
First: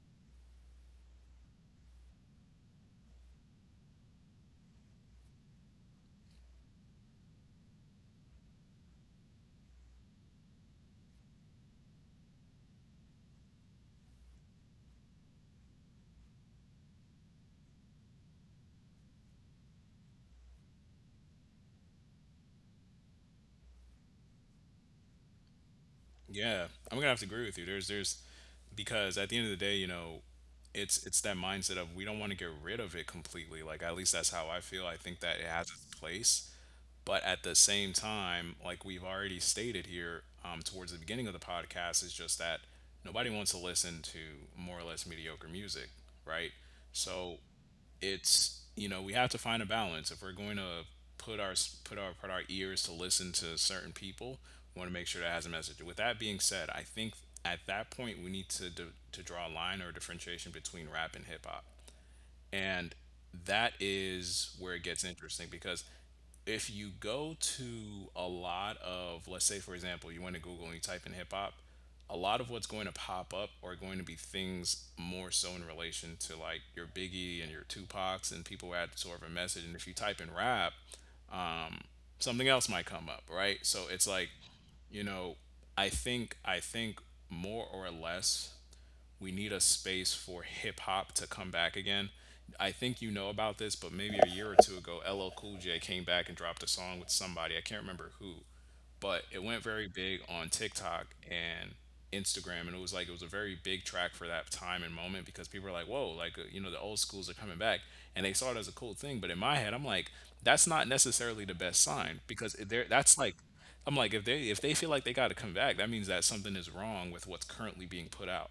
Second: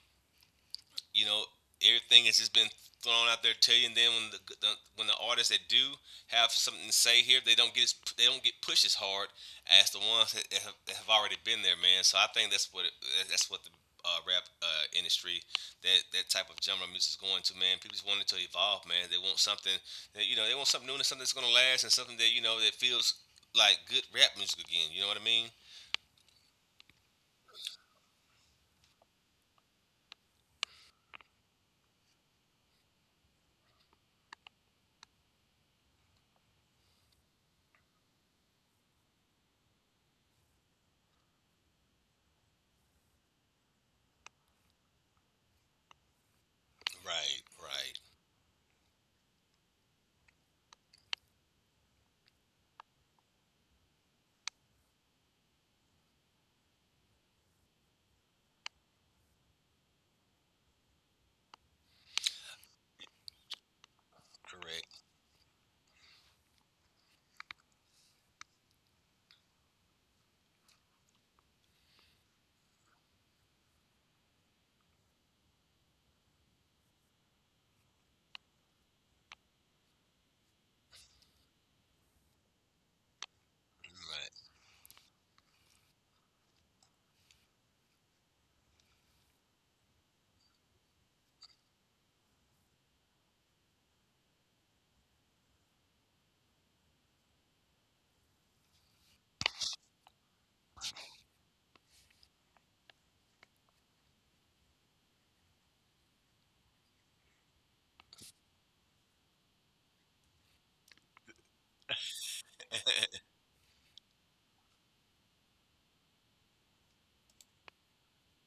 you know, everything has just been thrown out there to you. And then when the, the when the artists that do have something to say here, they don't get as, they don't get pushed as hard as the ones that have, that have already been there, man. So I think that's what it, that's what the uh, rap uh, industry, that that type of genre of music is going to, man. People just want it to evolve, man. They want something, that, you know, they want something new and something that's gonna last and something that you know that feels like good rap music again. You know what I mean?
Yeah, I'm gonna have to agree with you. There's there's because at the end of the day, you know, it's it's that mindset of we don't want to get rid of it completely. Like at least that's how I feel. I think that it has its place, but at the same time, like we've already stated here um, towards the beginning of the podcast, is just that nobody wants to listen to more or less mediocre music, right? So
Right, right,
it's you know, we have to find a balance. If we're going to put our put our put our ears to listen to certain people, we want to make sure that has a message. With that being said, I think at that point we need to d- to draw a line or differentiation between rap and hip hop. And that is where it gets
correct,
interesting, because if you go to a lot of, let's say, for example, you went to Google and you type in hip hop, a lot of what's going to pop up are going to be things more so in relation to like your Biggie and your Tupacs and people who had sort of a message. And if you type in rap, something else might come up, right? So it's like,
right.
you know, I think I think more or less we need a space for hip hop to come back again. I think you know about this, but maybe a year or two ago, L L Cool J came back and dropped a song with somebody. I can't remember who, but it went very big on TikTok and Instagram. And it was like, it was a very big track for that time and moment because people were like, whoa, like, uh, you know, the old schools are coming back. And they saw it as a cool thing. But in my head, I'm like, that's not necessarily the best sign, because there, that's like, I'm like, if they if they feel like they got to come back, that means that something is wrong with what's currently being put out,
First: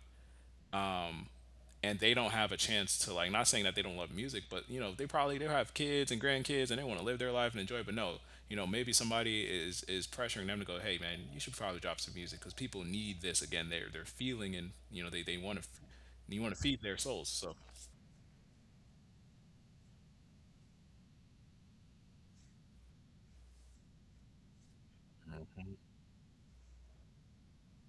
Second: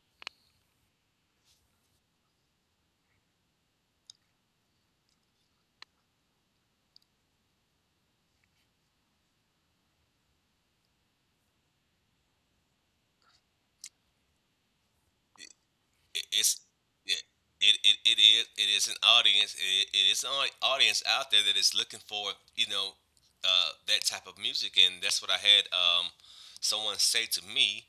and they don't have a chance to like, not saying that they don't love music, but you know they probably, they have kids and grandkids and they want to live their life and enjoy it. But no, you know, maybe somebody is is pressuring them to go, hey man, you should probably drop some music because people need this again. they're they're feeling, and you know, they they want to,
it-
you want
it's
to feed their souls. So
it, it, it, it is it is an audience it, it is an au- audience out there that is looking for you know uh, that type of music, and that's what I had um, someone say to me.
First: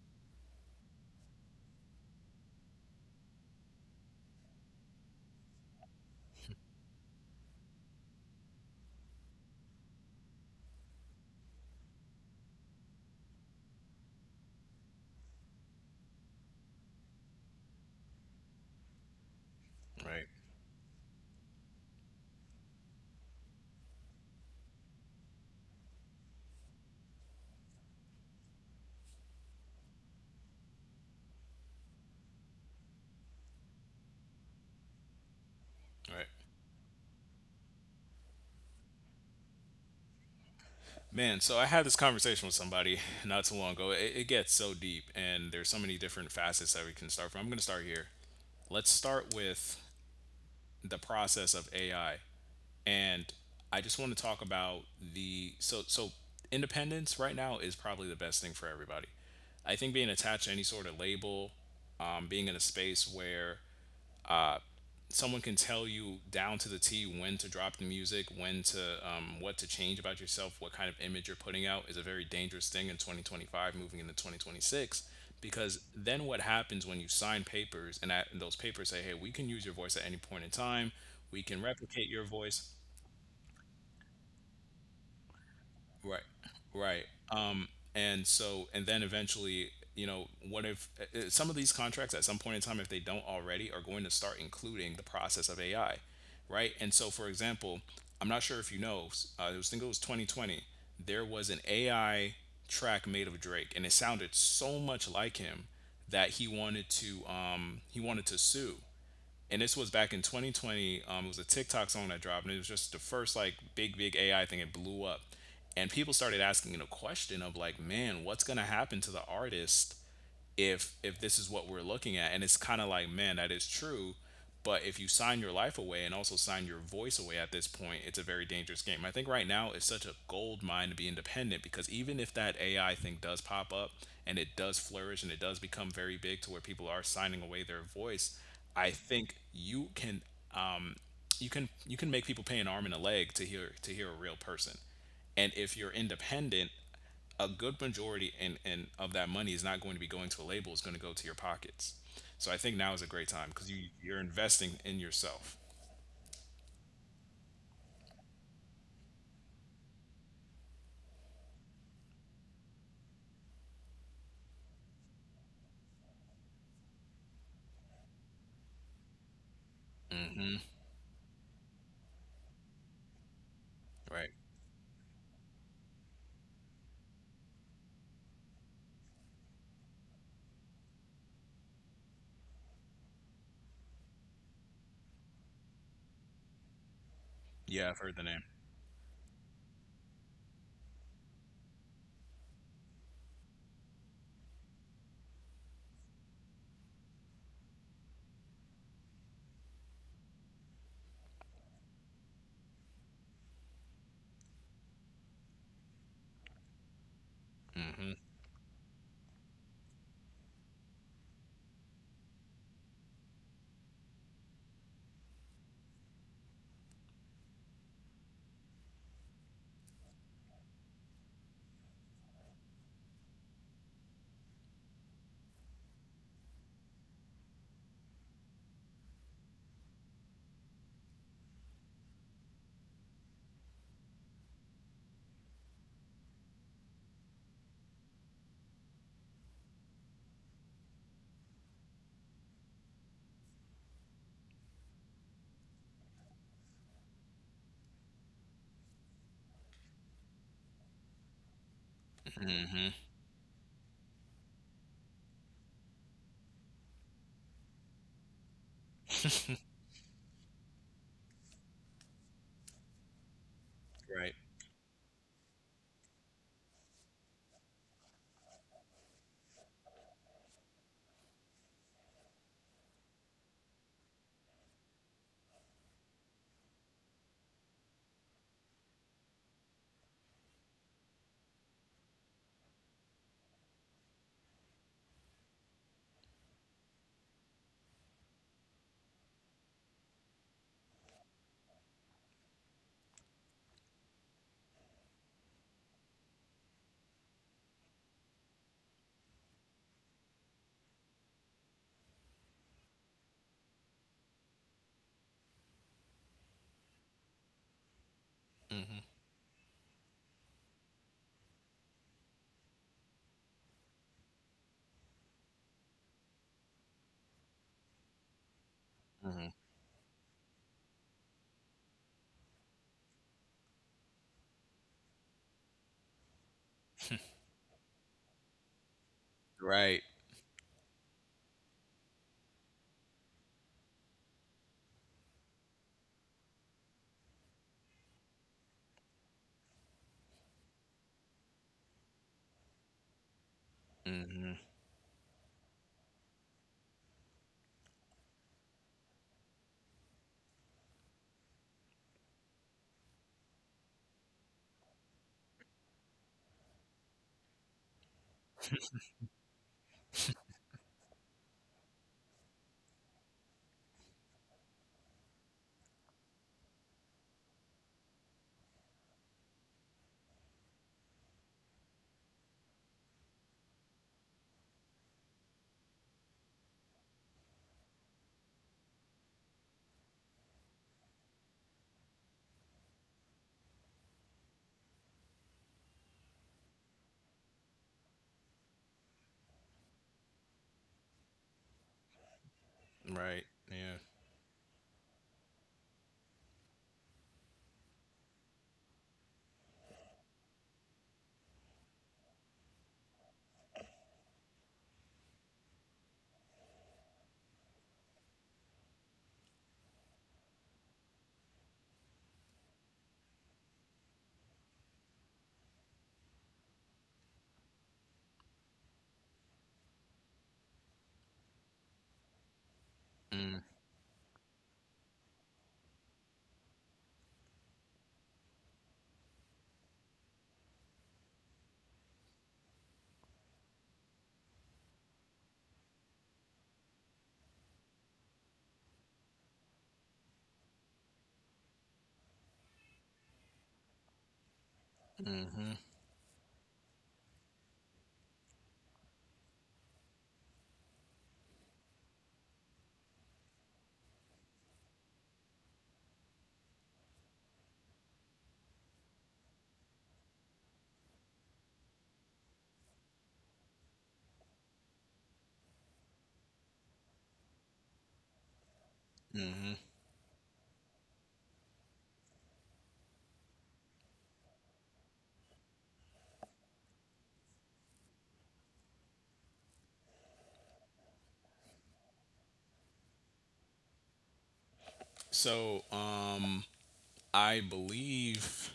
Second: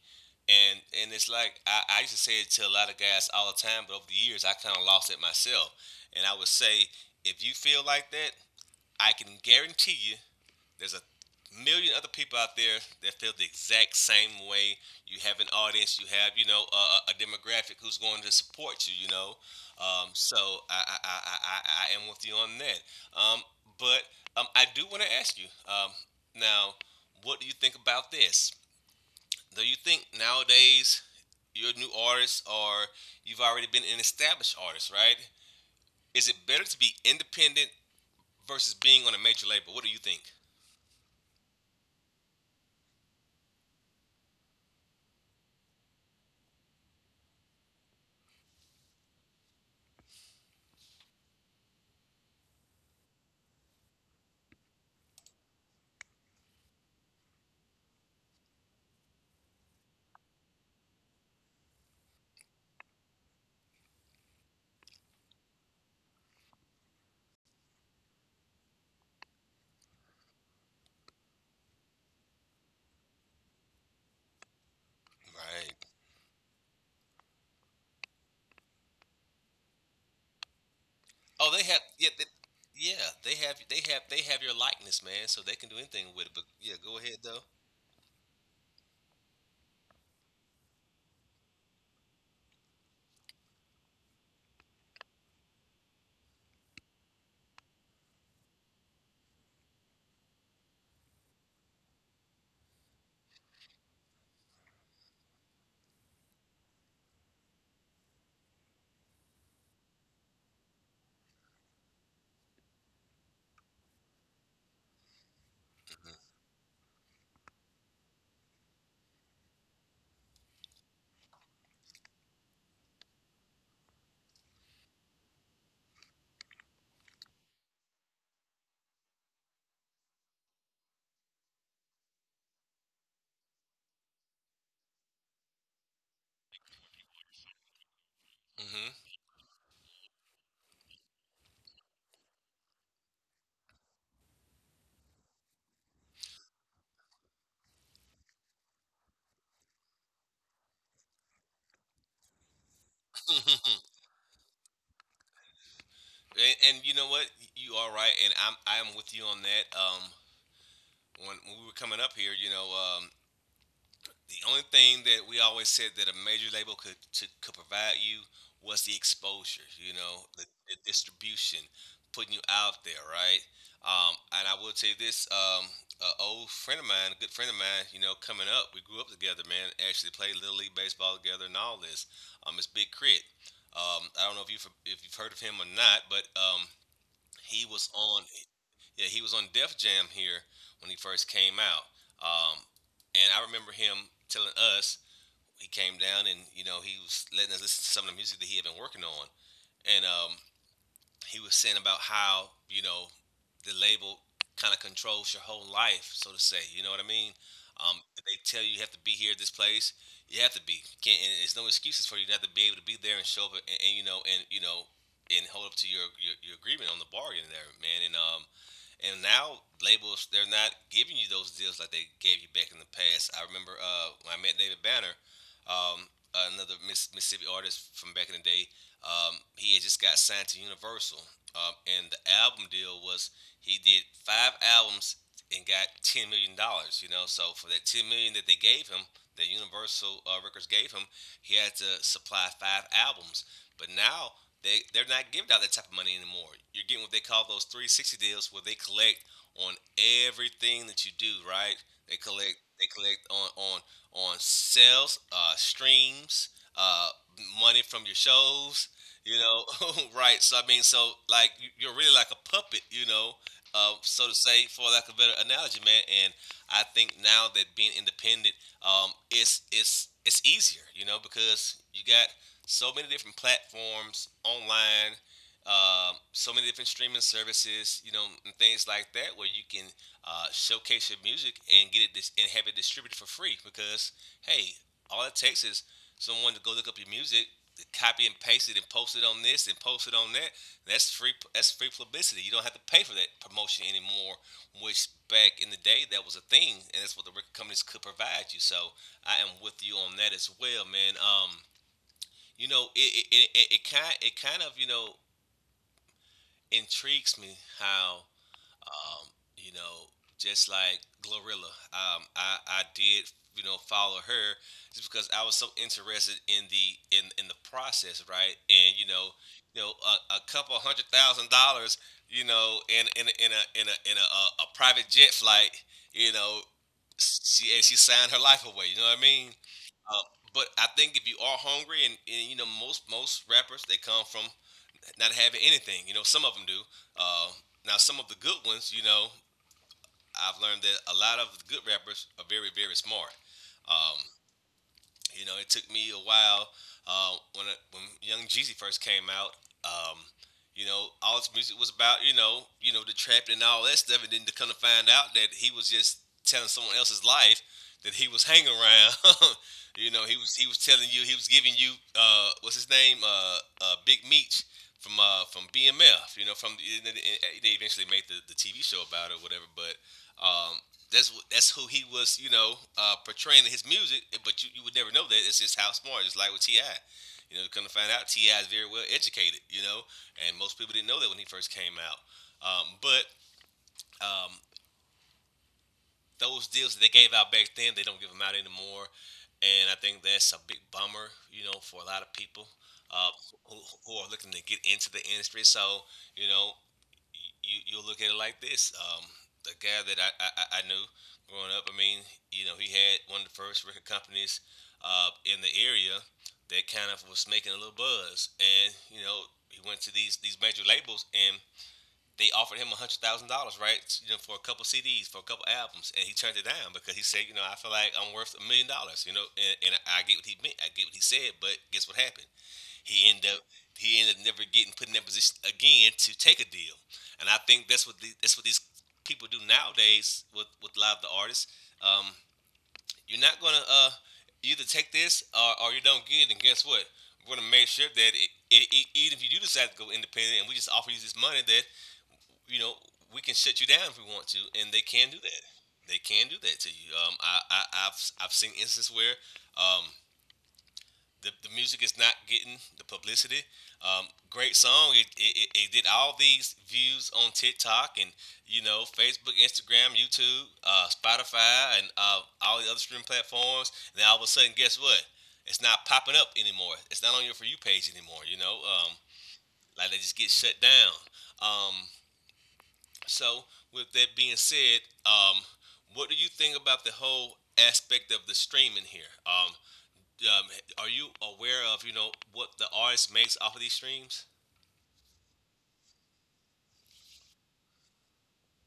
and and it's like I, I used to say it to a lot of guys all the time, but over the years I kind of lost it myself, and I would say if you feel like that, I can guarantee you there's a million other people out there that feel the exact same way. You have an audience, you have you know a, a demographic who's going to support you. You know, um,
right,
so I I, I I I I am with you on that. Um, but um, I do want to ask you um, now, what do you think about this? Do you think nowadays you're new artists or you've already been an established artist, right?
right,
Is it better to be independent versus being on a major label? What do you think?
man. So I had this conversation with somebody not too long ago. It, it gets so deep and there's so many different facets that we can start from. I'm going to start here. Let's start with the process of A I. And I just want to talk about the so so independence right now is probably the best thing for everybody. I think being attached to any sort of label, um, being in a space where someone can tell you down to the T when to drop the music, when to um, what to change about yourself, what kind of image you're putting out is a very dangerous thing in twenty twenty-five, moving into twenty twenty-six. Because
Right.
then what happens when you sign papers and, at, and those papers say, hey, we can use your voice at any point in time, we
Oh,
can
they have, yeah,
replicate your
they,
voice.
yeah. They have they have they have your likeness, man. So they can do anything
Right,
with it. But yeah, go
right.
ahead though.
Um, and so, and then eventually, you know, what if uh, uh, some of these contracts at some point in time, if they don't already, are going to start including the process of A I, right? And so, for example, I'm not sure if you know, s- uh, it was, I think it was twenty twenty, there was an A I track made of Drake, and it sounded so much like him that he wanted to, um, he wanted to sue, and this was back in twenty twenty. Um, it was a TikTok song that dropped, and it was just the first like big, big A I thing. It blew up, and people started asking the question of like, man, what's gonna happen to the artist if if this is what we're looking at. And it's kind of like, man, that is true, but if you sign your life away and also sign your voice away at this point, it's a very dangerous game. I think right now it's such a gold mine to be independent, because even if that AI thing does pop up and it does flourish and it does become very big to where people are signing away their voice,
Hmm.
I think you can, um you can you can make people pay an arm and a leg to hear to hear a real person. And if you're independent, a good majority and, and of that money is not going to be going to a label. It's going to go to your pockets. So I think now is a great time, because
and,
you you're investing in yourself.
and you know what? You are right, and I'm I'm with you on that. Um, when, when we were coming up here, you know, um, the only thing that we always said that a major label could to, could provide you was the exposure, you know, the,
Hmm.
the distribution, putting you out there, right? Um,
Right.
and I will tell you this: um, a old friend of mine, a good friend of mine, you know, coming up, we grew up together, man. Actually played little league baseball together and all this. Um, it's Big Crit. Um, I don't know if you if you've heard of him or not, but um, he was
Yeah, I've heard
on.
the name.
Yeah, he was on Def Jam here when he first came out, um, and I remember him telling us he came down, and you know he was letting us listen to some of the music that he had been working on, and um, he was saying about how you know the label kind of controls your whole life, so to say. You know what I mean? Um,
Hmm.
if they tell you you have to be here at this place. You have to be. Can't, and there's no excuses for you not to be able to be there and show up, and, and you know and you know and hold up to your, your your agreement on the bargain there, man. And um, and now labels they're not giving you those deals like they gave you back in the past. I remember uh, when I met David Banner, um, another Mississippi artist from back in the day. Um, he had just got signed to Universal, um, and the album deal was he did five albums and got ten million dollars. You know, so for that ten million dollars that they gave him, that Universal uh, Records gave him, he had to supply five albums. But now they they're not giving out that type of money anymore. You're getting what they call those three sixty deals, where they collect on everything that you do. Right? They collect they collect on on on sales, uh, streams, uh, money from your shows. You know, right? So I mean, so like you- you're really like a puppet. You know, uh, so to
Right.
say, for lack of a better analogy, man. And I think now that being independent, um, it's it's it's easier. You know, because you got so many different platforms online, um, so many different streaming services, you know, and things like that, where you can uh, showcase your music and get it dis- and have it distributed for free. Because hey, all it takes is someone to go look up your music, copy and paste it, and post it on this and post it on that. That's free. That's free publicity. You don't have to pay for that promotion anymore. Which back in the day, that was a thing, and that's what the record companies could provide you. So I am with you on that as well, man. Um, you know, it it it, it kind it kind of you know intrigues me how
Hmm.
um, you know, just like Glorilla, um, I I did you know follow her just because I was so interested in the in in the process, right? And you know,
Hmm.
you know, a, a couple hundred thousand dollars, you know, in in a in a in a in a, a, a private jet flight, you know, she and she signed her life away. You know what I mean?
Right,
Um, but I think if you are hungry, and, and you know most most rappers they come from not having anything. You know some of them do. Uh, Now some of the good ones, you know, I've learned that a lot of the good rappers are very very smart. Um, you know, it took me a while uh, when I, when Young Jeezy first came out. Um, you know, all his music was about you know you know the trapping and all that stuff, and then to come to find out that he was just telling someone else's life that he was hanging around. You know, he was he was telling you he was giving you uh, what's his name, uh, uh, Big Meech from uh, from B M F. You know, from they eventually made the, the T V show about it, or whatever. But um, that's that's who he was, you know, uh, portraying in his music. eh, But you, you would never know that. It's just how smart. It's like with Ti. You know, come to find out, Ti is very well educated. You know, and most people didn't know that when he first came out. Um, but um, those deals that they gave out back then, they don't give them out anymore, and I think that's a big bummer. You know, for a lot of people uh,
right.
who,
Yeah.
who are looking to get into the industry. So you know, you you will look at it like this. Um, the guy that I, I I knew growing up, I mean, you know, he had one of the first record companies uh, in the area that kind of was making a little buzz, and you know, he went to these these major labels and. They offered him a hundred thousand dollars, right? You know, for a couple C Ds, for a couple albums, and he turned it down because he said, you know, I feel like I'm worth a million dollars, you know. And, and I get what he meant, I get what he said, but guess what happened? He ended up he ended up never getting put in that position again to take a deal. And I think that's what the, that's what these people do nowadays with with a lot of the artists. Um, you're not gonna uh, either take this, or, or you don't get it. And guess what? We're gonna make sure that it, it, it, even if you do decide to go independent, and we just offer you this money, that you know we can shut you down if we want to, and they can do that. They can do that to you. Um, I, I I've I've seen instances where um, the, the music is not getting the publicity. Um, great song. It, it, it did all these views on TikTok and you know Facebook, Instagram, YouTube, uh, Spotify, and uh, all the other streaming platforms. And then all of a sudden, guess what? It's not popping up anymore. It's not on your for you page anymore. You know, um, like they just get shut down. Um, so with that being said, um, what do you think about the whole aspect of the streaming here? Um, um, are you aware of you know what the artist makes off of these streams?
So, um i believe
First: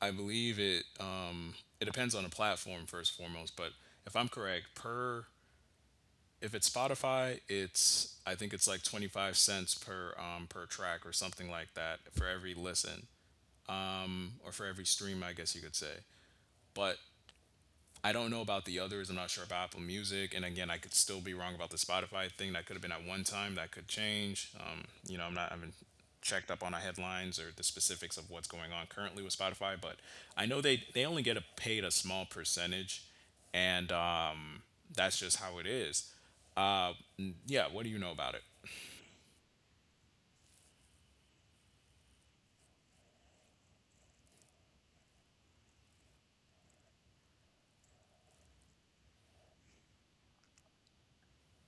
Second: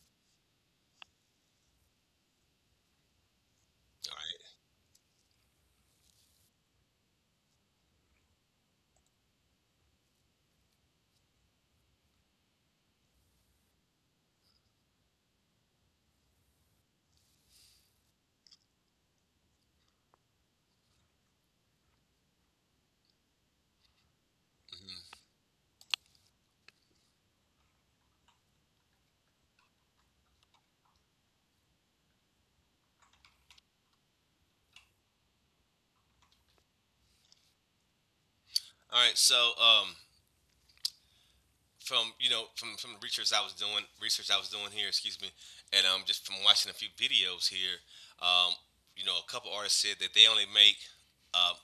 i believe it um it depends on the platform first and foremost. But if
All
I'm
right.
correct, per— If it's Spotify, it's I think it's like twenty-five cents per, um, per track or something like that, for every listen or for every stream, I guess you could say. But I don't know about the others. I'm not sure about Apple Music. And again, I could still be wrong about the Spotify thing. That could have been at one time. That could change. Um, you
Mhm.
know, I'm not. I haven't checked up on the headlines or the specifics of what's going on currently with Spotify. But I know they they only get a, paid a small percentage, and, um, that's just how it is. Uh, n- yeah. What do you know about it?
All right. So um, from you know from from the research I was doing research I was doing here, excuse me, and um, just from watching a few videos here, um, you know, a couple artists said that they only make um,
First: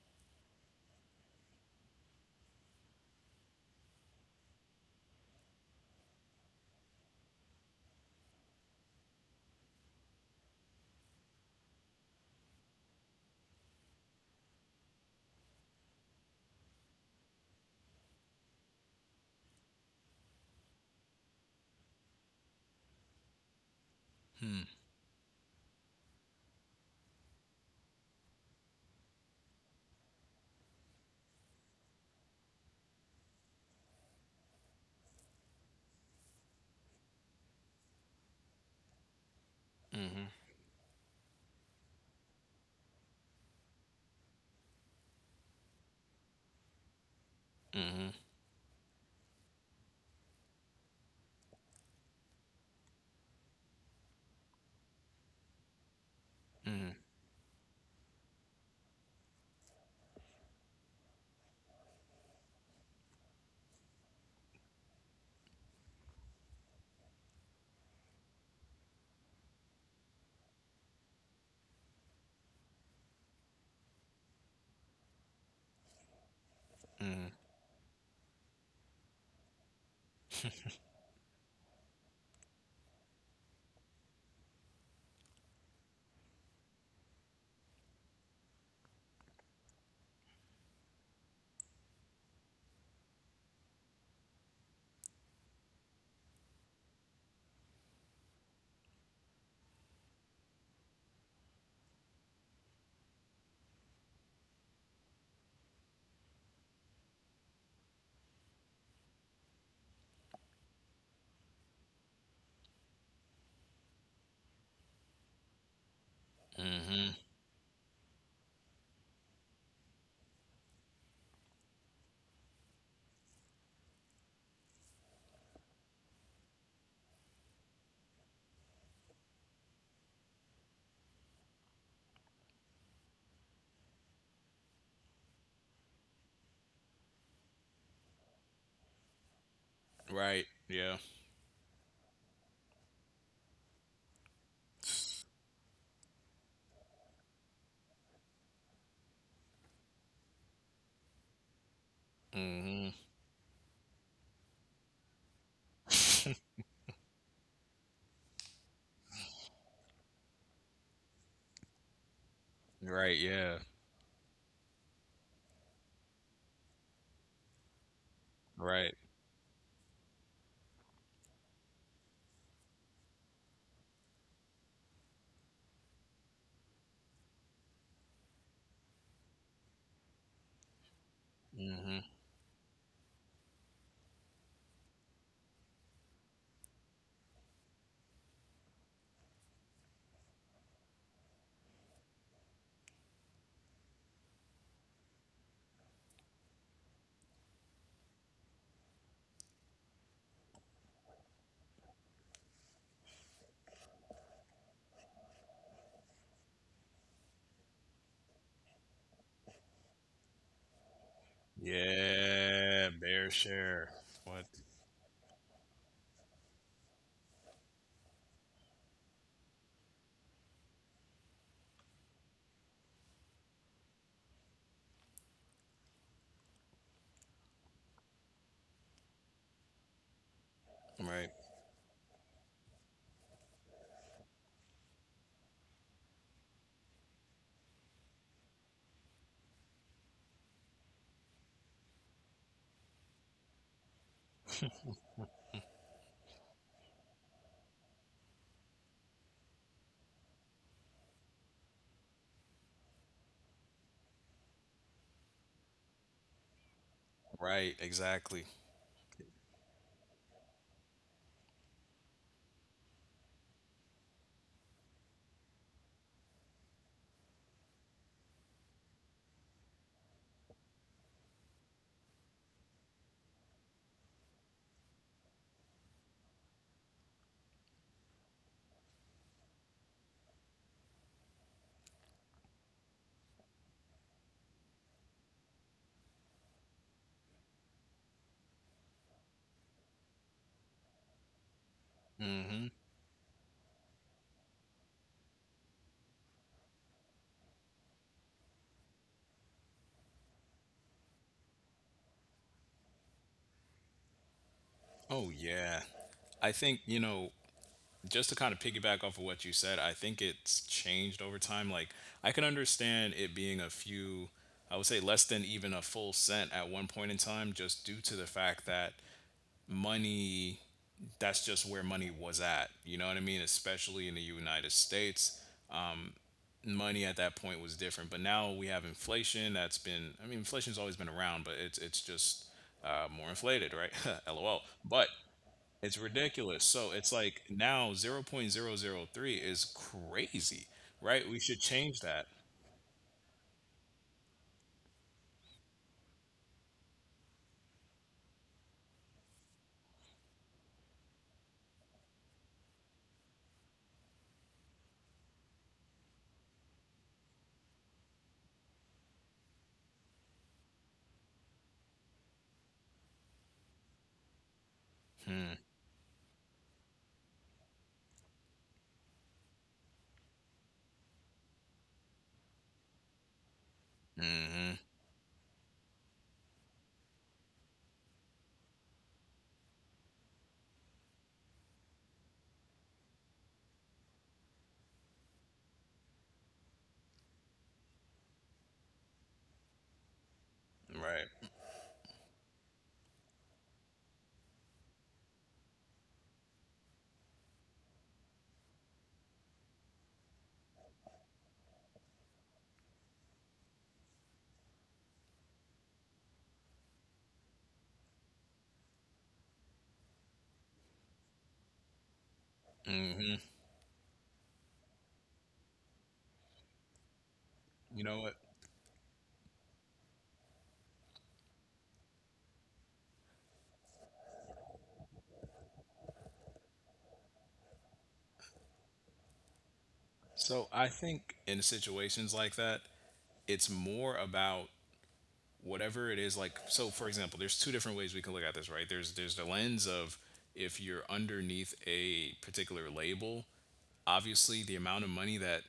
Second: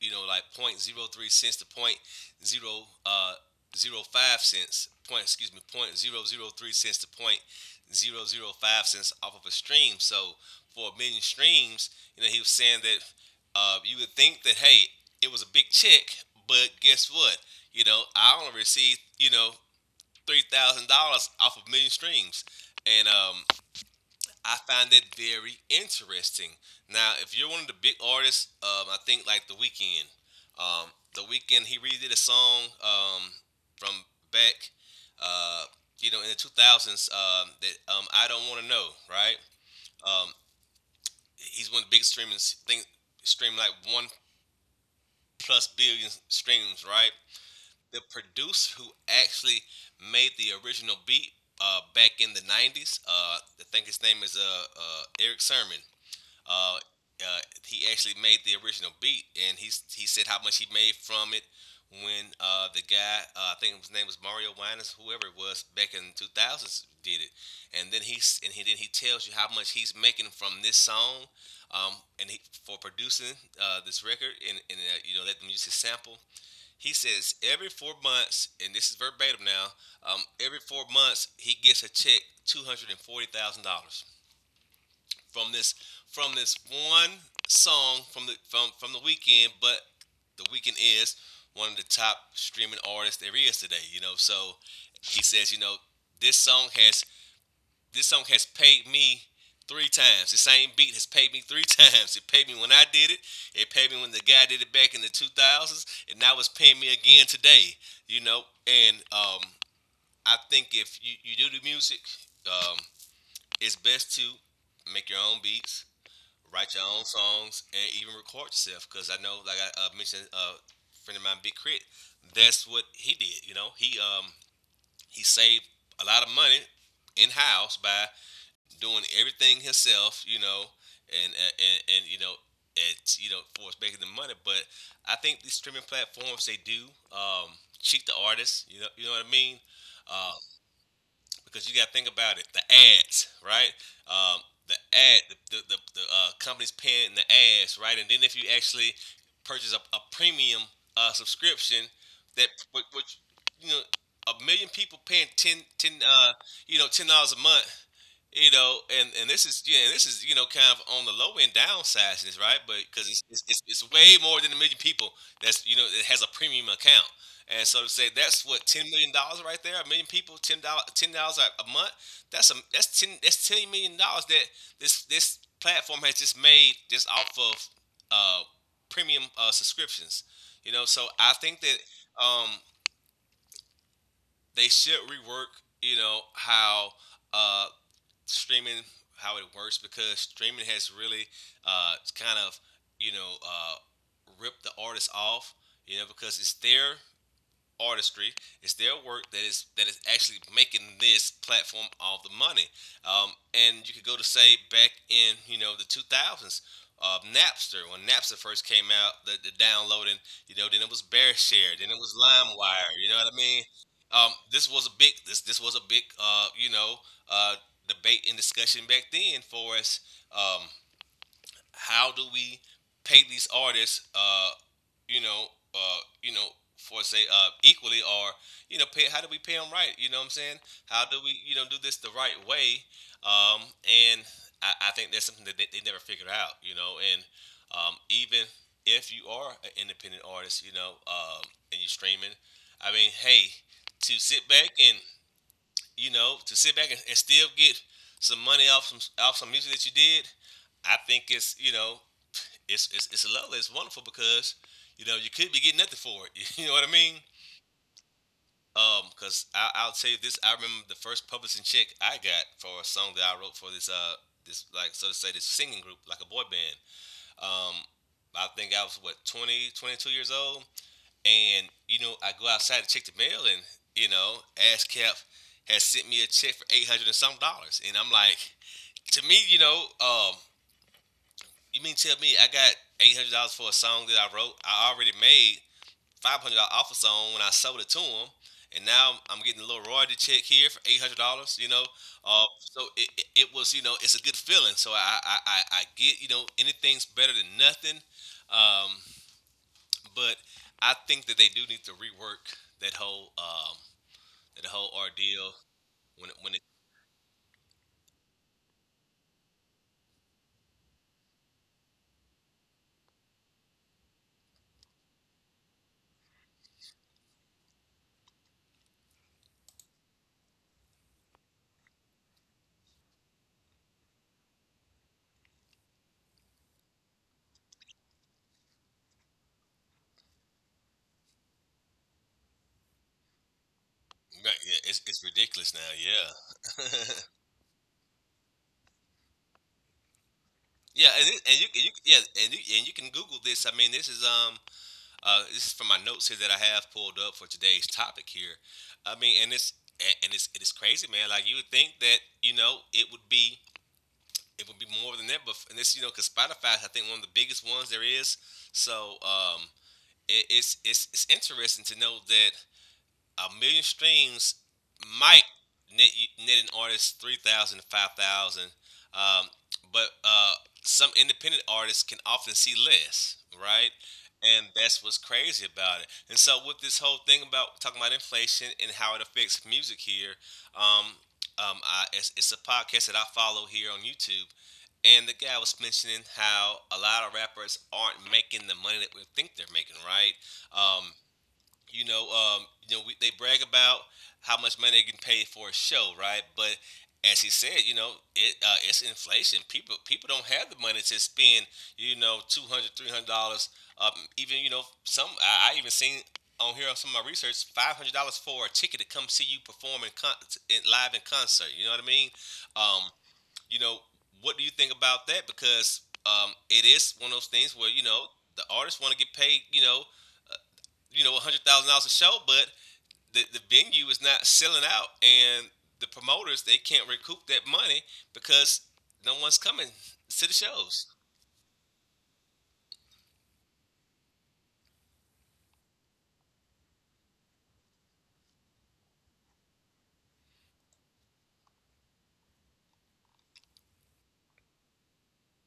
you know, like point zero three cents to point zero uh zero five cents point excuse me point zero zero three cents to point zero zero five cents off of a stream. So for a million streams, you know, he was saying that uh, you would think that hey, it was a big check, but guess what? You know, I only received you know three thousand dollars off of a million streams, and um, I
Hmm.
find it very interesting. Now, if you're one of the big artists, um, I think like The Weeknd. Um, the Weeknd he redid a song um, from back, uh, you know, in the two thousands um, that um, I don't want to know. Right? Um, he's one of the big streaming think stream like one plus billion streams. Right? The producer who actually made the original beat uh, back in the nineties, uh, I think his name is uh, uh, Eric Sermon. Uh, uh, he actually made the original beat, and he he said how much he made from it when uh, the guy, uh, I think his name was Mario Winans, whoever it was, back in the two thousands, did it, and then he s- and he then he tells you how much he's making from this song, um, and he, for producing uh, this record, and, and uh, you know let them use his sample. He says every four months, and this is verbatim now, um, every four months he gets a check two hundred and forty thousand dollars from this from this one song from the from from the Weekend, but the Weekend is one of the top streaming artists there is today. You know, so he says, you know, this song has this song has paid me three times. The same beat has paid me three times. It paid me when I did it. It paid me when the guy did it back in the two thousands, and now it's paying me again today. You know, and um, I think if you, you do the music, um, it's best to make your own beats write your own songs, and even record yourself. Because I know, like I uh, mentioned, uh, friend of mine, Big Crit, that's what he did. You know, he um he saved a lot of money in house by doing everything himself. You know, and and, and, and you know. It's, you know, for making the money, but I think these streaming platforms they do um, cheat the artists. You know, you know what I mean. Uh,
Right. Yeah.
because you got to think about it. The ads, right? Um, the ad, the the, the, uh, company's paying the ads, right? And then if you actually purchase a, a premium uh, subscription, that which, which you know a million people paying ten, ten, uh, you know ten dollars a month, you know, and and this is yeah, and this is you know kind of on the low end downside to this, right? But because it's,
Right.
it's it's
Yeah.
it's way more than a million people that's you know that has a premium account, and so to say that's what ten
Right.
million dollars right there, a million people, ten dollars ten dollars a a month. That's a that's ten that's ten million dollars that this this platform has just made just off of uh premium uh subscriptions, you know. So I think that
Hmm.
um they should rework you know how uh streaming how it works, because streaming has really uh, kind of you know uh, ripped the artists off. You know, because it's their artistry. It's their work that is that is actually making this platform all the money. Um, and you could go to say back in you know the two thousands, uh, Napster, when Napster first came out, the, the downloading. You know, then it was BearShare, then it was
Yeah.
LimeWire. You know what
Bear
I mean?
share.
Um,
What?
this was a big this this was a big uh, you know uh, debate and discussion back then for us. Um, how do we pay these artists, uh, you know, uh, you know, for say uh, equally, or you know, pay, how do we pay them right? You know what I'm saying? How do
Right.
we you know do this the right way? Um, and I, I think that's something that they, they never figured out. You know, and um, even if you are an independent artist, you know, um, and you're streaming, I mean, hey, to sit back and you know to sit back and, and still get some money off some off some music that you did, I think it's you know it's it's it's lovely. It's wonderful, because you know you could be getting nothing for it. You know what I mean?
Right, exactly.
Um, cause I, I'll tell you this. I remember the first publishing check I got for a song that I wrote for this uh this like so to say, this singing group, like a boy band. Um, I think I was what, twenty twenty two years old, and you know I go outside to check the mail, and you know ASCAP has sent me a check for eight hundred and some dollars, and I'm like, to me, you know, um, you mean tell me I got eight hundred dollars for a song that I wrote, I already made, five hundred dollar offer on when I sold it to him, and now I'm getting a little royalty check here for eight hundred dollars. You know, uh,
Hmm.
so it, it it was you know it's a good feeling. So I I I I get, you know anything's better than nothing, um, but I think that they do need to rework that whole um that whole
Oh,
ordeal
yeah.
when it, when
I
it
think, you know, just to kind of piggyback off of what you said, I think it's changed over time. Like, I can understand it being a few, I would say less than even a full cent at one point in time, just due to the fact that money, that's just where money was at. You know what I mean? Especially in the United States. Money at that point was different. But now we have inflation that's been, I mean, inflation's always been around, but it's it's just, uh, more inflated, right?
Right,
LOL.
yeah, it's,
But
it's ridiculous now.
it's ridiculous.
Yeah,
So it's like now zero point zero zero 0.003 is crazy,
yeah, and,
right? We
it, and
should
you and you
change
yeah,
that.
and you and you can Google this. I mean, this is um Uh, this is from my notes here that I have pulled up for today's topic here. I mean, and it's and- it's it's crazy, man. Like you would think that you know it would be it would be more than that, but, and this you know because Spotify is, I think, one of the biggest ones there is. So um, it, it's it's it's interesting to know that a million streams might net, net an artist three thousand to five thousand, um, but uh, some independent artists can often see less, right? And
Hmm.
that's what's crazy about it. And so, with this whole thing about talking about inflation and how it affects music here. Um, um, I, it's, it's a podcast that I follow here on YouTube. And the guy was mentioning how a lot of rappers aren't making the money that we think they're making, right? Um,
Right.
you know, um, you know, we, they brag about how much money they get paid for a show, right? But as he said, you know, it uh, it's inflation. People people don't have the money to spend, you know, two hundred, three hundred dollars. Um, even you know, some, I, I even seen on here on some of my research, five hundred dollars for a ticket to come see you perform in, con- in live in concert. You know what I mean? Um, you know, what do you think about that? Because um, it is one of those things where you
You know
know
what?
the artists want to get paid, you know, you know, a hundred thousand dollars a show, but the, the venue is not selling out and the promoters, they can't recoup that money because no one's coming to the
So I
shows.
think in situations like that, it's more about whatever it is. Like, so, for example, there's two different ways we can look at this, right? There's there's the lens of if you're underneath a particular label, obviously the amount of money that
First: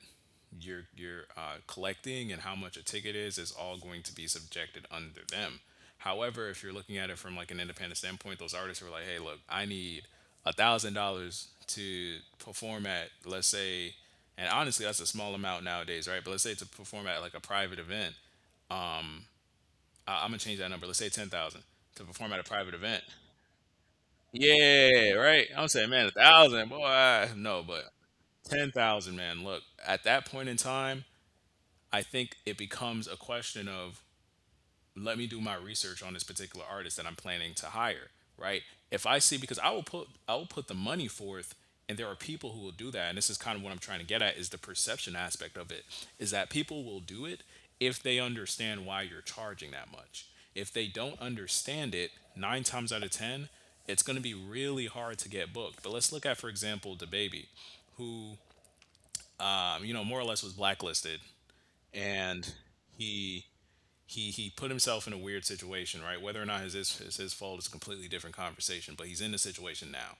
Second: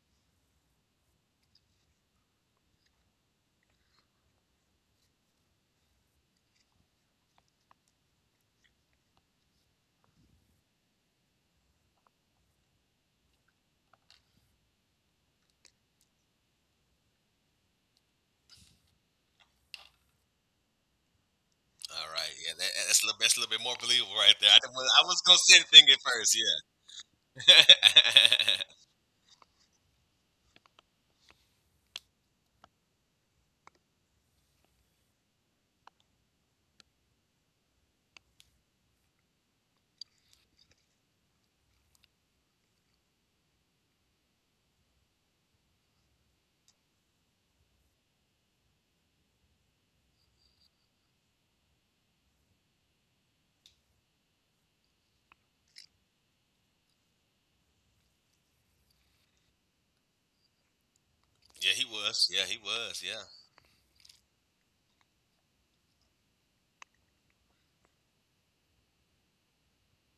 you're you're uh, collecting and how much a ticket is is all going to be subjected under them. However, if you're looking at it from like an independent standpoint, those artists were like, hey, look, I need a thousand dollars to perform at, let's say— and honestly, that's a small amount nowadays, right? But let's say to perform at like a private event, I I'm gonna change that number. Let's say ten thousand to
All
perform
right,
at a
yeah, that,
private
that's
event.
a little that's a little bit more believable right there. I, didn't, wanna- I
Yeah,
was gonna
right.
say
I'm
anything
saying,
at
man, a
first,
thousand, boy. I-
yeah,
No, but ten thousand, man. Look, at that point in time, I think it becomes a question of, let me do my research on this particular artist that I'm planning to hire, right? If I see— because I will put I will put the money forth, and there are people who will do that, and this is kind of what I'm trying to get at, is the perception aspect of it, is that people will do it if they understand why you're charging that much. If they don't understand it, nine times out of ten, it's going to be really hard to get booked. But let's look at, for example, The Baby, who, um, you know, more or less was blacklisted,
yeah, he was. Yeah,
and
he was. Yeah.
he he he put himself in a weird situation, right? Whether or not it's his, it's his fault, is a completely different conversation, but he's in the situation now.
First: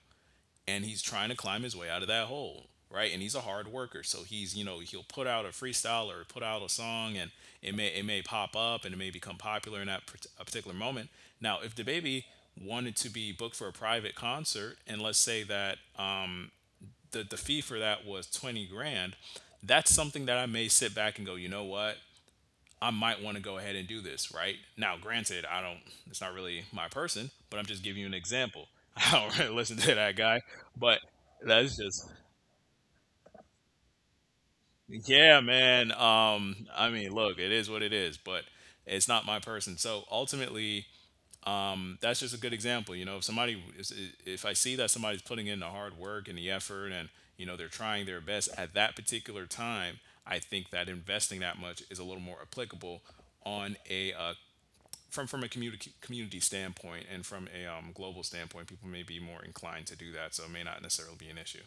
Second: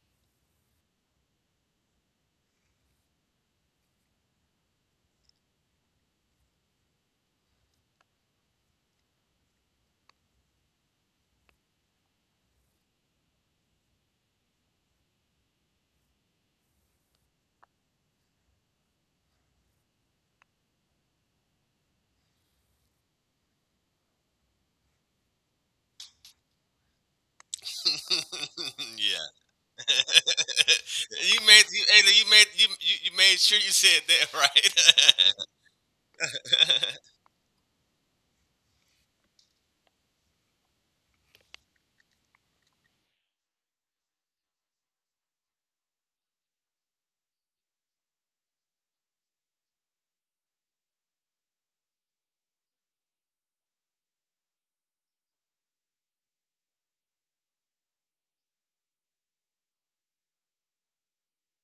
And he's trying to climb his way out of that hole, right? And he's a hard worker. So he's, you know, he'll put out a freestyle or put out a song, and it may it may pop up, and it may become popular in that part- a particular moment. Now, if The Baby wanted to be booked for a private concert, and let's say that, um, the, the fee for that was twenty grand, that's something that I may sit back and go, you know what, I might want to go ahead and do this, right? Now, granted, I don't— it's not really my person, but I'm just giving you an example. I
Yeah.
don't really listen to that guy, but
you made
that's
you,
just—
Ayla, you made you, you you made sure you said that right.
yeah, man. Um, I mean, look, it is what it is, but it's not my person. So ultimately, um, that's just a good example. You know, if somebody, if if I see that somebody's putting in the hard work and the effort, and, you know, they're trying their best at that particular time, I think that investing that much is a little more applicable on a uh, from from a community community standpoint, and from a, um, global standpoint, people may be more inclined to do that, so it may not necessarily be an issue.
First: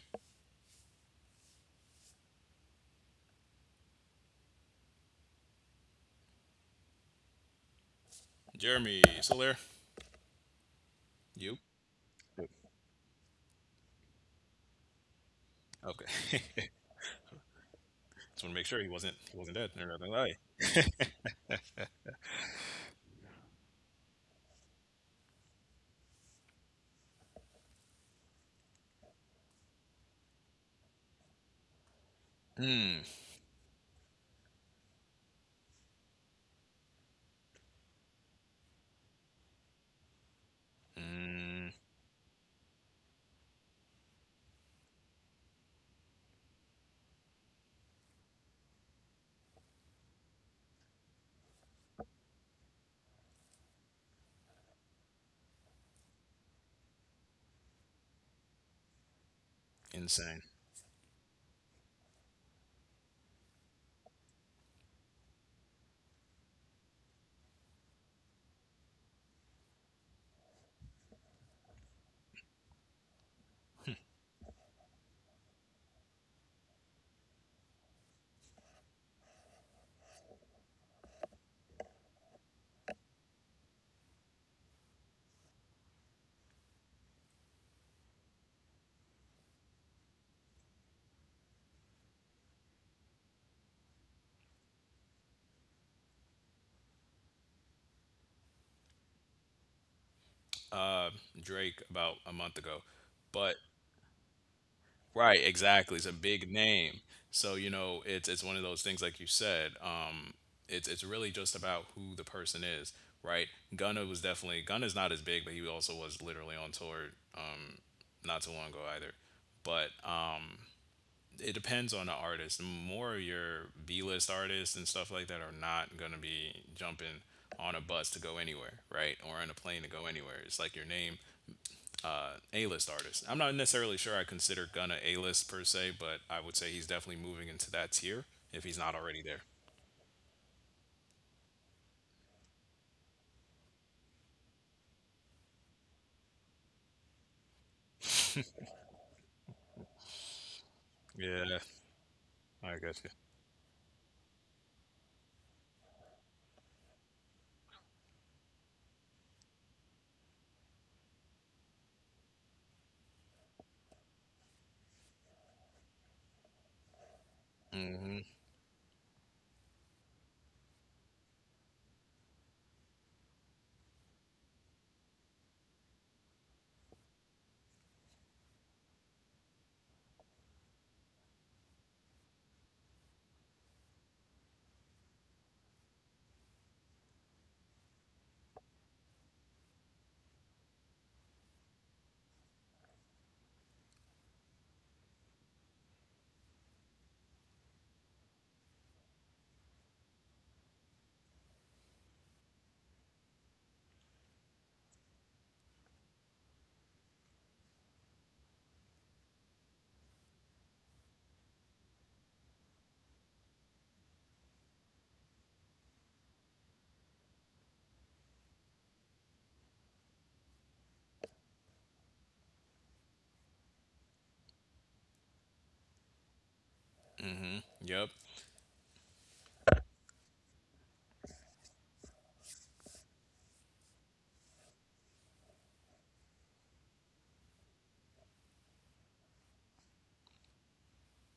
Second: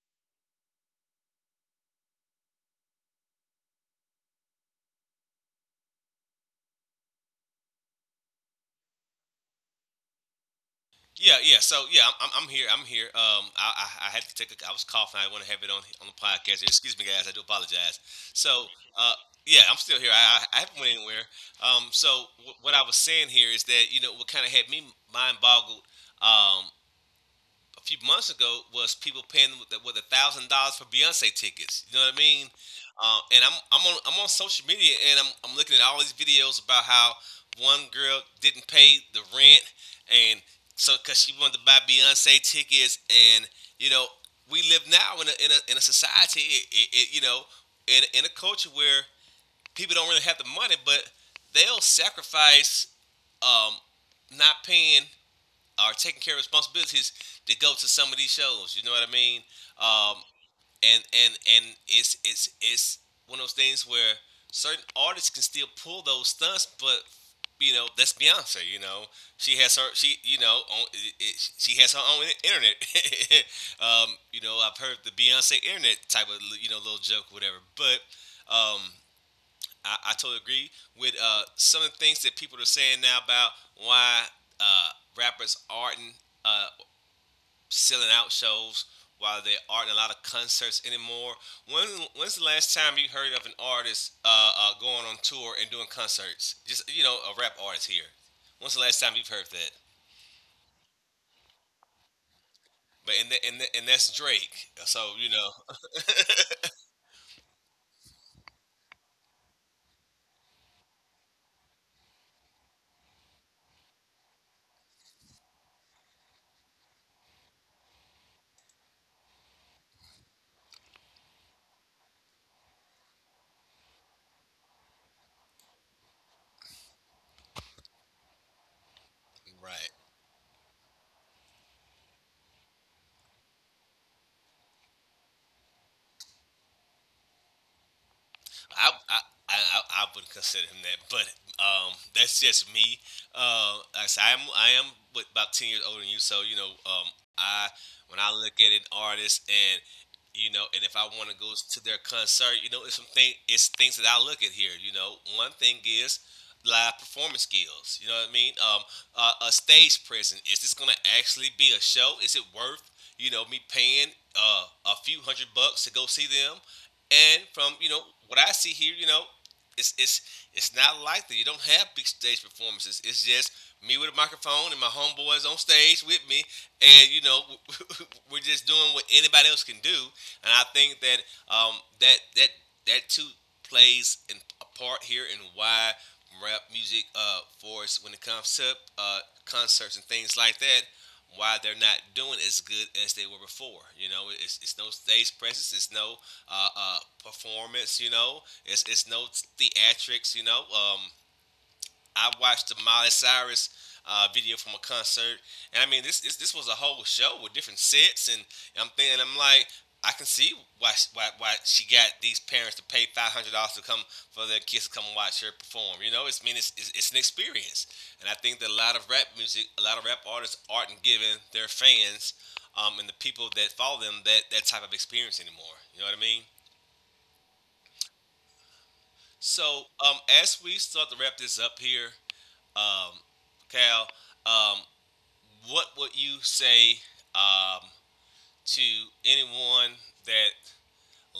Jeremy, still there?
Yeah,
You?
yeah. So yeah, I'm, I'm I'm here. I'm here. Um, I, I, I had to take. A, I was coughing. I want to have it on
Okay.
on the podcast.
Just
Excuse me, guys. I do apologize.
want to make
So
sure he wasn't
uh,
he wasn't
yeah,
dead
I'm
or
still
nothing.
here. I
Like
I I haven't went anywhere. Um, so w- what I was saying here is that you know what kind of had me mind boggled. Um, a few months ago was people paying with with a thousand dollars for Beyonce tickets. You know what I mean? Uh, and I'm I'm on I'm on social media, and I'm I'm looking at all these videos about how one girl didn't pay the rent, and so because she wanted to buy Beyonce tickets. And you know, we live now in a in a, in a society, it, it, it, you know, in in a culture where people don't really have the money, but they'll sacrifice, um, not paying are taking care of responsibilities, to go to some of these shows. You know what I mean?
that.
Um,
Insane.
and and and it's it's it's one of those things where certain artists can still pull those stunts, but you know, that's Beyonce. You know, she has her she you know on, it, it, she has her own internet. um, you know I've heard the Beyonce internet type of, you know little joke, whatever, but um, I, I totally agree with uh, some of the things that people are saying now about why uh, rappers aren't, uh, selling out shows, why they aren't in a lot of concerts anymore. When when's the last time you heard of an artist uh, uh, going on tour and doing concerts? Just you know, a rap artist here. When's the last time you've heard that?
Uh, Drake about a month ago,
But and the,
but
and the, and that's Drake. So you
right,
know.
exactly. It's a big name, so you know it's it's one of those things, like you said. Um, it's it's really just about who the person is, right? Gunna was definitely Gunna's not as big, but he also was literally on tour not too long ago either. But um, it depends on the artist. More of your B list artists and stuff like that are not going to be jumping on a bus to go anywhere, right? Or on a plane to
Right?
go anywhere. It's like your name, uh, A list artist. I'm not necessarily sure I consider Gunna A list per se, but I would say he's definitely moving into that tier if he's not
I
already
I,
there.
I, I wouldn't consider him that, but um, that's just me. Uh, like I said, I'm I am with about ten years older than you, so you know, um, I when I look at an artist, and you know, and if I want to go
Yeah,
to their concert, you
I
know, it's
got
some
you.
thing, it's things that I look at here. You know, one thing is live performance skills. You know what I mean? Um, uh, a stage presence. Is this gonna actually be a show? Is it worth you know me paying, uh, a few hundred bucks to go see them? And from, you know
Mm-hmm.
what I see here, you know, it's it's it's not likely. You don't have big stage performances. It's just me with a microphone and my homeboys on stage with me, and you know, we're just doing what anybody else can do. And I think that, um, that that that too plays in a part here in why rap music, uh, for us when it comes to, uh, concerts and things like that, why they're not doing as good as they were before. You know, it's, it's no stage presence, it's no uh, uh, performance. You know, it's it's no theatrics. You know, um, I watched the Miley Cyrus, uh, video from a concert. And I mean, this, this this was a whole show with different sets. And I'm thinking, I'm like, I can see why sh- why, why she got these parents to pay five hundred dollars to come, for their kids to come and watch her perform. You know, it's, I mean, it's, it's it's an experience. And I think that a lot of rap music, a lot of rap artists aren't giving their fans, um, and the people that follow them, that that type of experience anymore. You know what I mean?
Yep.
So, um, as we start to wrap this up here, um, Cal, um, what would you say, um, to anyone that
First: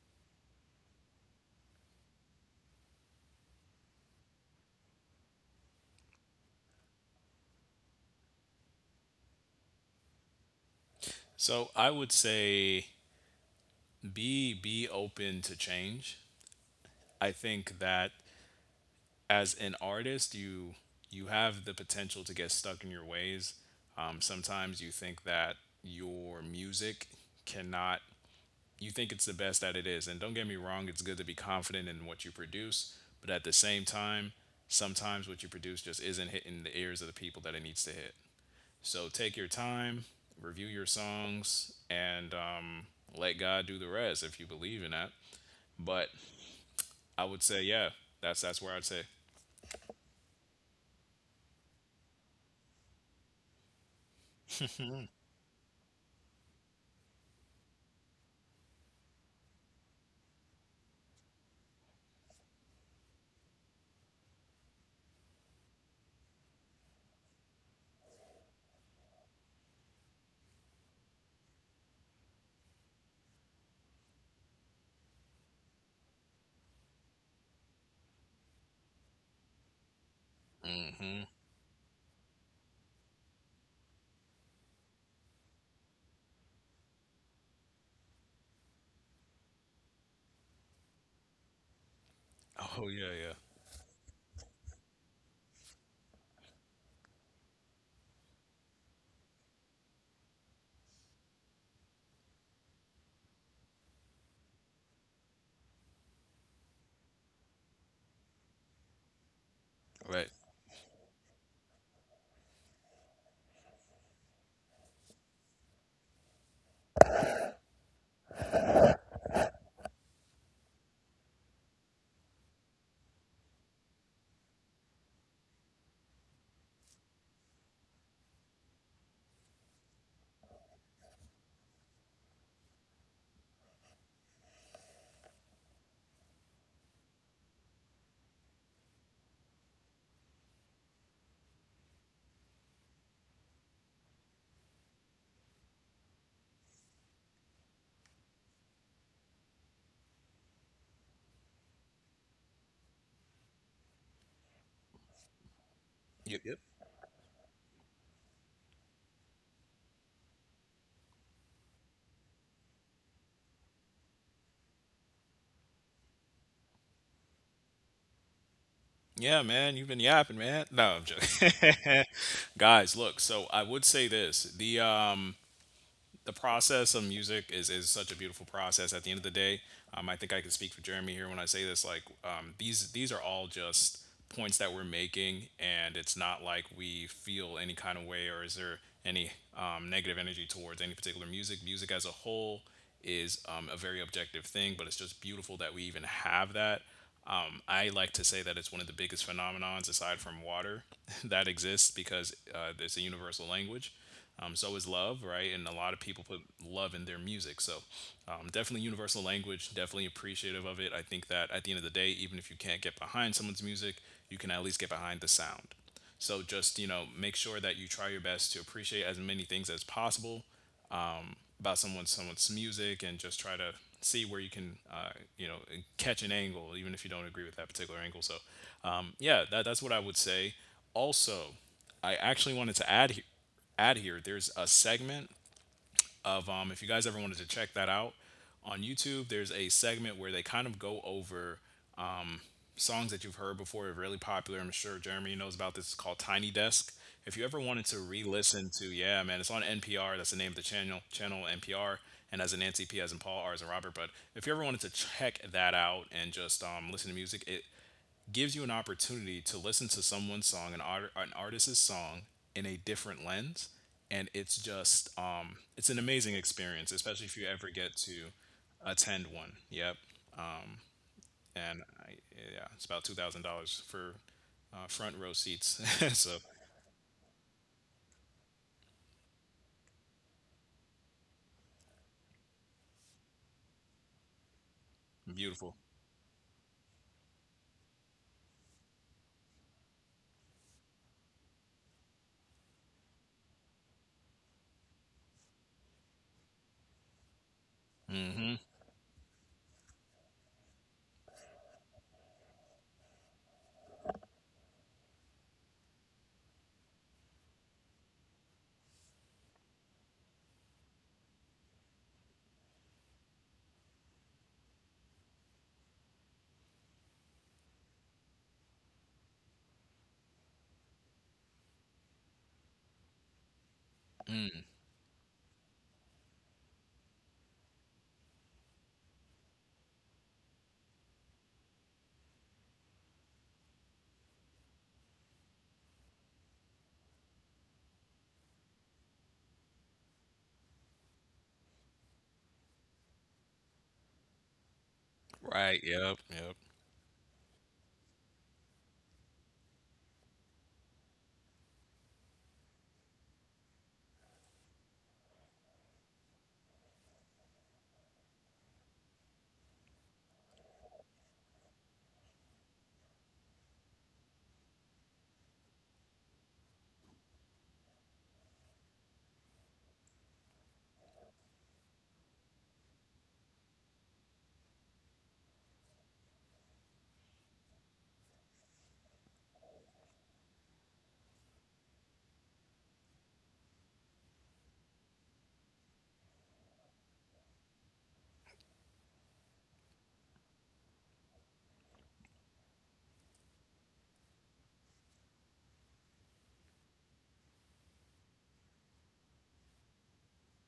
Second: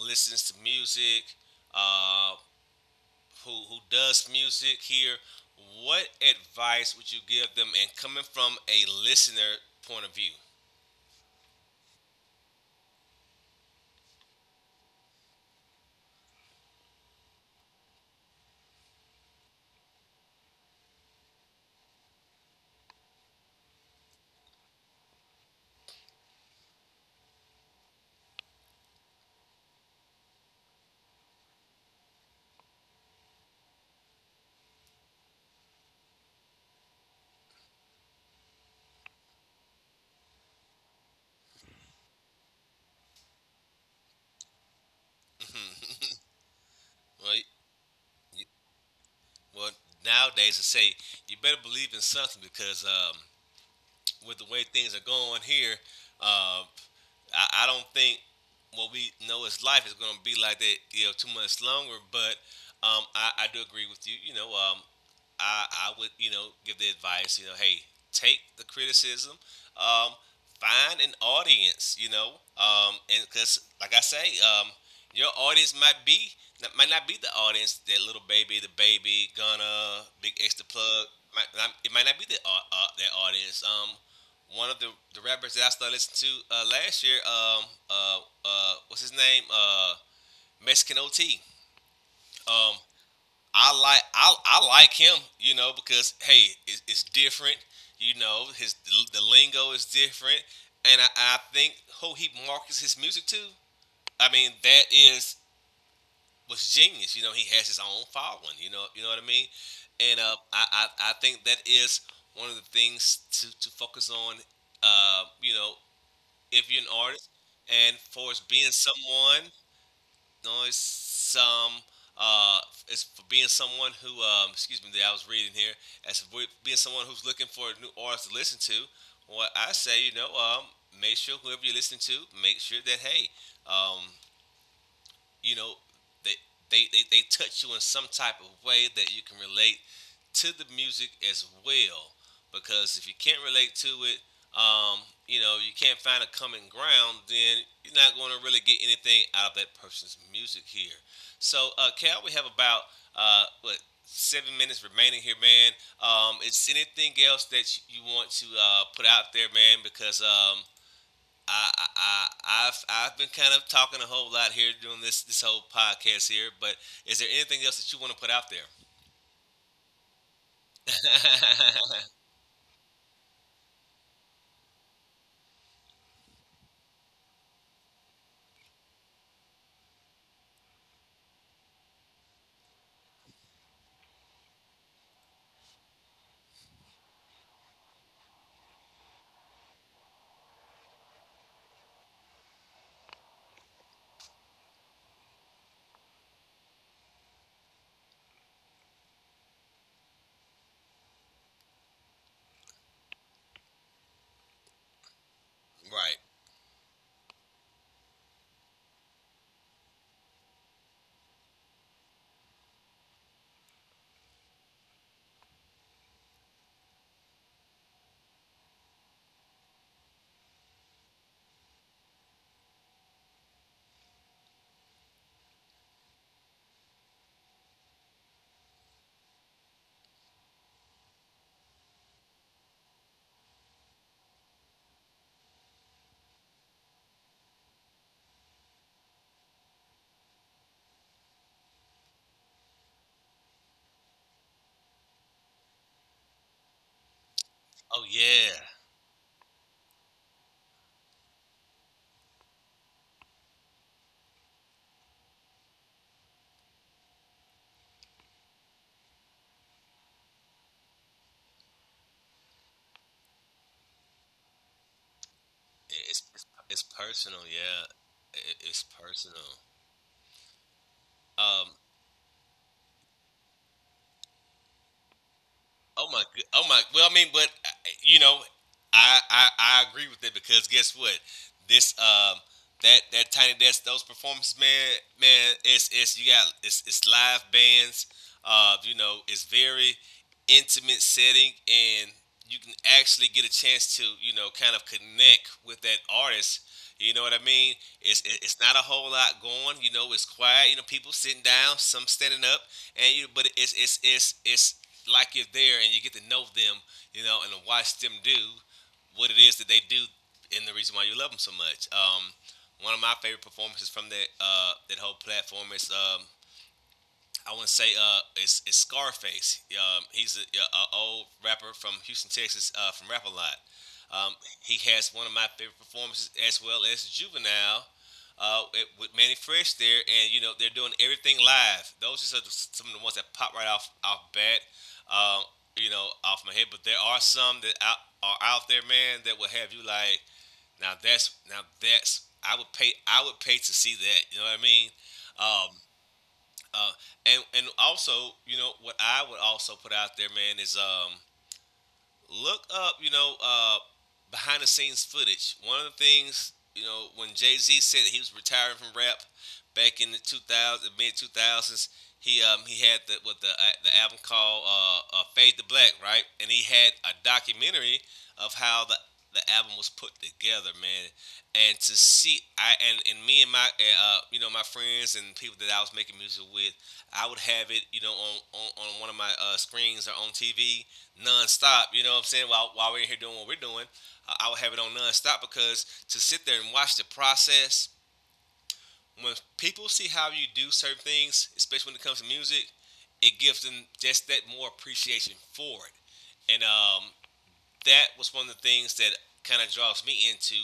listens to music, uh, who who does music here? What advice would you give them? And coming from a listener point of view?
So I would say be be open to change. I think that as an artist, you you have the potential to get stuck in your ways. Um, sometimes you think that your music cannot— you think it's the best that it is, and don't get me wrong, it's good to be confident in what you produce, but at the same time, sometimes what you produce just isn't hitting the ears of the people that it needs to hit. So take your time, review your songs, and, um, let God do the rest if you believe in that. But I
well,
would say, yeah,
you,
that's that's where I'd say.
well, nowadays I say you better believe in something, because um, with the way things are going here, uh, I, I don't think what we know as life is going to be like that, you know, too much longer. But um, I, I do agree with you. You know, um, I, I would, you know, give the advice, you know, hey, take the criticism, um, find an audience, you know. Um, and because, like I say, um, your audience might be, that might not be the audience that little baby, the baby, gonna big extra plug.
Hmm.
Might not, it might not be the au- uh, that audience. Um, one of the the rappers that I started listening to, uh, last year, um, uh, uh, what's his name? Uh, Mexican O T. Um,
Oh, yeah, yeah.
I like I, I like him, you know, because hey, it's, it's different. You know, his the lingo is different. And I, I think who he markets his music to. I mean, that is was genius. You know, he has his own following. You know, you know what I mean. And
Right.
uh, I, I I think that is one of the things to to focus on. Uh, you know, if you're an artist, and for as being someone noise some uh, as for being someone who, um, excuse me, that I was reading here, as for being someone who's looking for new artists to listen to, what I say, you know, um, make sure whoever you're listening to, make sure that, hey, um, you know, they, they, they, they touch you in some type of way that you can relate to the music as well. Because if you can't relate to it, um, you know, you can't find a common ground, then you're not going to really get anything out of that person's music here. So, uh, Cal, we have about, uh, what, seven minutes remaining here, man. Um,
Yep. Yep.
is anything else that you want to, uh, put out there, man? Because um, I, I, I, have I've been kind of talking a whole lot here doing this, this whole podcast here, but is there anything else that you want to put out there?
Yeah, man, you've been yapping, man. No, I'm joking. Guys, look, so I would say this. The um the process of music is, is such a beautiful process at the end of the day. Um, I think I can speak for Jeremy here when I say this, like, um, these these are all just points that we're making, and it's not like we feel any kind of way or is there any, um, negative energy towards any particular music. Music as a whole is, um, a very objective thing, but it's just beautiful that we even have that. Um, I like to say that it's one of the biggest phenomenons aside from water that exists, because, uh, it's a universal language. Um, so is love, right? And a lot of
Right.
people put love in their music. So, um, definitely universal language, definitely appreciative of it. I think that at the end of the day, even if you can't get behind someone's music, you can at least get behind the sound. So just, you know, make sure that you try your best to appreciate as many things as possible about someone someone's music, and just try to see where you can, uh, you know catch an angle, even if you don't agree with that particular angle. So, um, yeah, that, that's what I would say. Also, I actually wanted to add here add here— there's a segment of, um, if you guys ever wanted to check that out, on YouTube, there's a segment where they kind of go over songs that you've heard before, are really popular. I'm sure Jeremy knows about this. It's called Tiny Desk. If you ever wanted to
Oh, yeah.
re-listen to— yeah, man, it's on N P R. That's the name of the channel, channel N P R. And as in Nancy, P as in Paul, R as in Robert. But if you ever wanted to check that out and just, um, listen to music, it gives you an opportunity to listen to someone's song, an, art, an artist's song, in a different lens. And it's just, um, it's an
It's,
amazing
it's, it's
experience, especially if
personal.
you ever
Yeah.
get to
It, it's
attend one.
personal.
Yep.
Um,
And I, yeah, it's about two thousand dollars for, uh, front row seats.
Oh my,
So
good- oh my. Well, I mean, but uh, you know, I I, I agree with it, because guess what? This um that that tiny desk, those performances, man. Man,
beautiful.
it's it's you got, it's it's live bands. Uh, you know, it's very intimate setting, and you can actually get a chance to, you know, kind of connect with that artist. You know what I mean? It's it-
Hmm.
it's not a whole lot going. You know, it's quiet. You know, people sitting down, some standing up, and you but it's it's it's it's like you're there, and you get to know them, you know, and to watch them do what it is that they do, and the reason why you love them so much. Um, one of my favorite performances from that, uh, that whole platform is, um, I want to say, uh, it's, it's Scarface. Um, he's a, yeah, a, old rapper from Houston, Texas, uh, from Rap a Lot. Um, he has one of my favorite performances as well as Juvenile, uh, it, with Manny Fresh there, and you know, they're doing everything live. Those are some- of the ones that pop right off off bat, um, you know, off my head. But there are some that out, are out there, man, that will have you like, now that's now that's I would pay I would pay to see that. You know what I mean? Um,
Right. Yep. Yep.
uh, and and also, you know what I would also put out there, man, is, um, look up, you know, uh, behind the scenes footage. One of the things, you know, when Jay Z said that he was retiring from rap back in the two thousand, mid two thousands, he um he had the what the uh, the album called, uh, uh, Fade to Black, right? And he had a documentary of how the the album was put together, man. And to see, I and, and me and my, uh, you know, my friends and people that I was making music with, I would have it, you know, on on, on one of my, uh, screens, or on T V, non-stop. You know what I'm saying? While while we're in here doing what we're doing, uh, I would have it on non-stop, because to sit there and watch the process. When people see how you do certain things, especially when it comes to music, it gives them just that more appreciation for it. And um, that was one of the things that kind of draws me into,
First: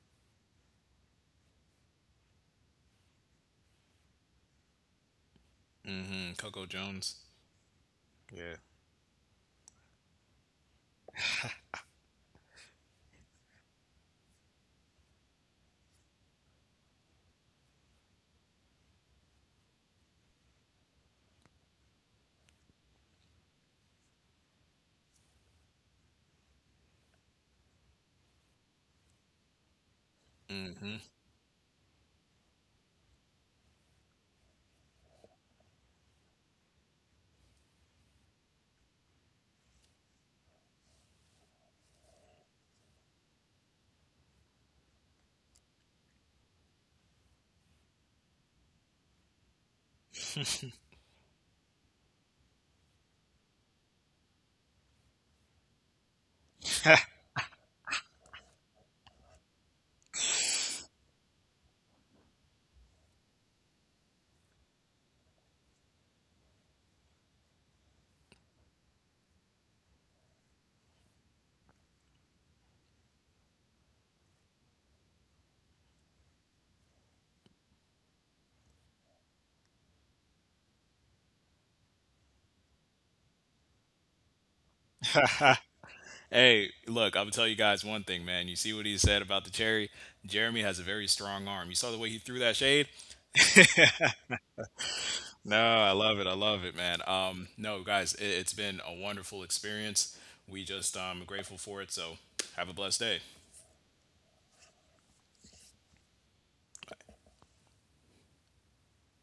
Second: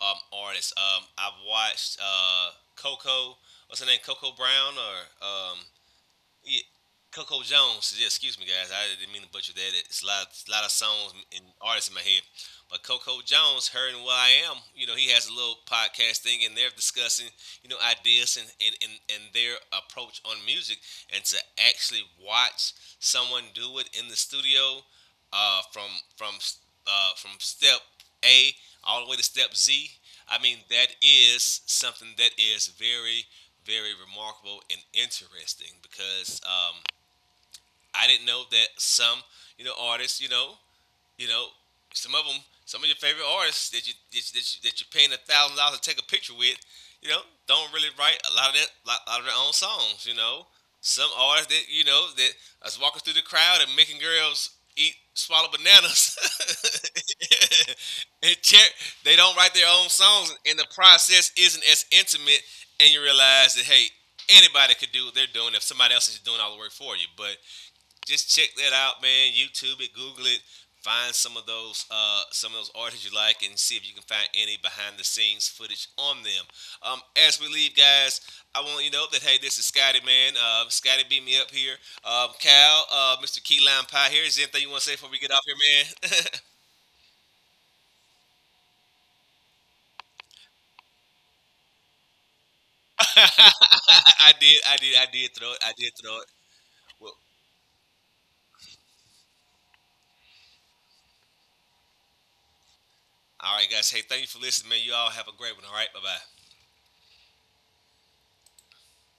um, artists. Um, I've watched, uh, Coco. What's her name? Coco Brown? Or, um,
Hmm.
yeah,
Coco Jones.
Coco Jones. Yeah, excuse me,
Yeah.
guys. I didn't mean to butcher that. It's a lot, it's a lot of songs and artists in my head. But Coco Jones, her and Will I Am, you know, he has a little podcast thing, and they're discussing, you know, ideas, and, and, and, and their approach on music. And to actually watch someone do it in the studio, uh, from from uh, from step A all the way to step Z. I mean, that
Hmm.
is something that is very, very remarkable and interesting, because, um, I didn't know that some, you know, artists, you know, you know, some of them, some of your favorite artists that you that you, that, you, that you're paying a thousand dollars to take a picture with, you know, don't really write a lot of that, a lot of their own songs. You know, some artists that you know that is walking through the crowd and making girls eat swallow bananas and tear- they don't write their own songs, and the process isn't as intimate, and you realize that, hey, anybody could do what they're doing if somebody else is doing all the work for you. But just check that out, man. YouTube it, Google it, find some of those, uh, some of those artists you like, and see if you can find any behind the scenes footage on them. Um, as we leave, guys, I want you to know that, hey, this is Scotty, man. Uh, Scotty beat me up here. Um, Cal, uh, Mister Key Lime Pie. Here, is there anything you want to say before we get off here, man?
Hey, look, I'm gonna tell you guys one thing, man. You see what he said about the cherry? Jeremy has a very strong arm. You saw the way he threw that shade?
I did, I did, I did throw
No,
it. I
I
did throw
love it.
it.
I love it, man.
Well,
Um, no, guys, it, it's been a wonderful experience. We just, um grateful for it. So have a blessed day.
all right, guys. Hey, thank you for listening, man. You all have a great one. All right. Bye bye.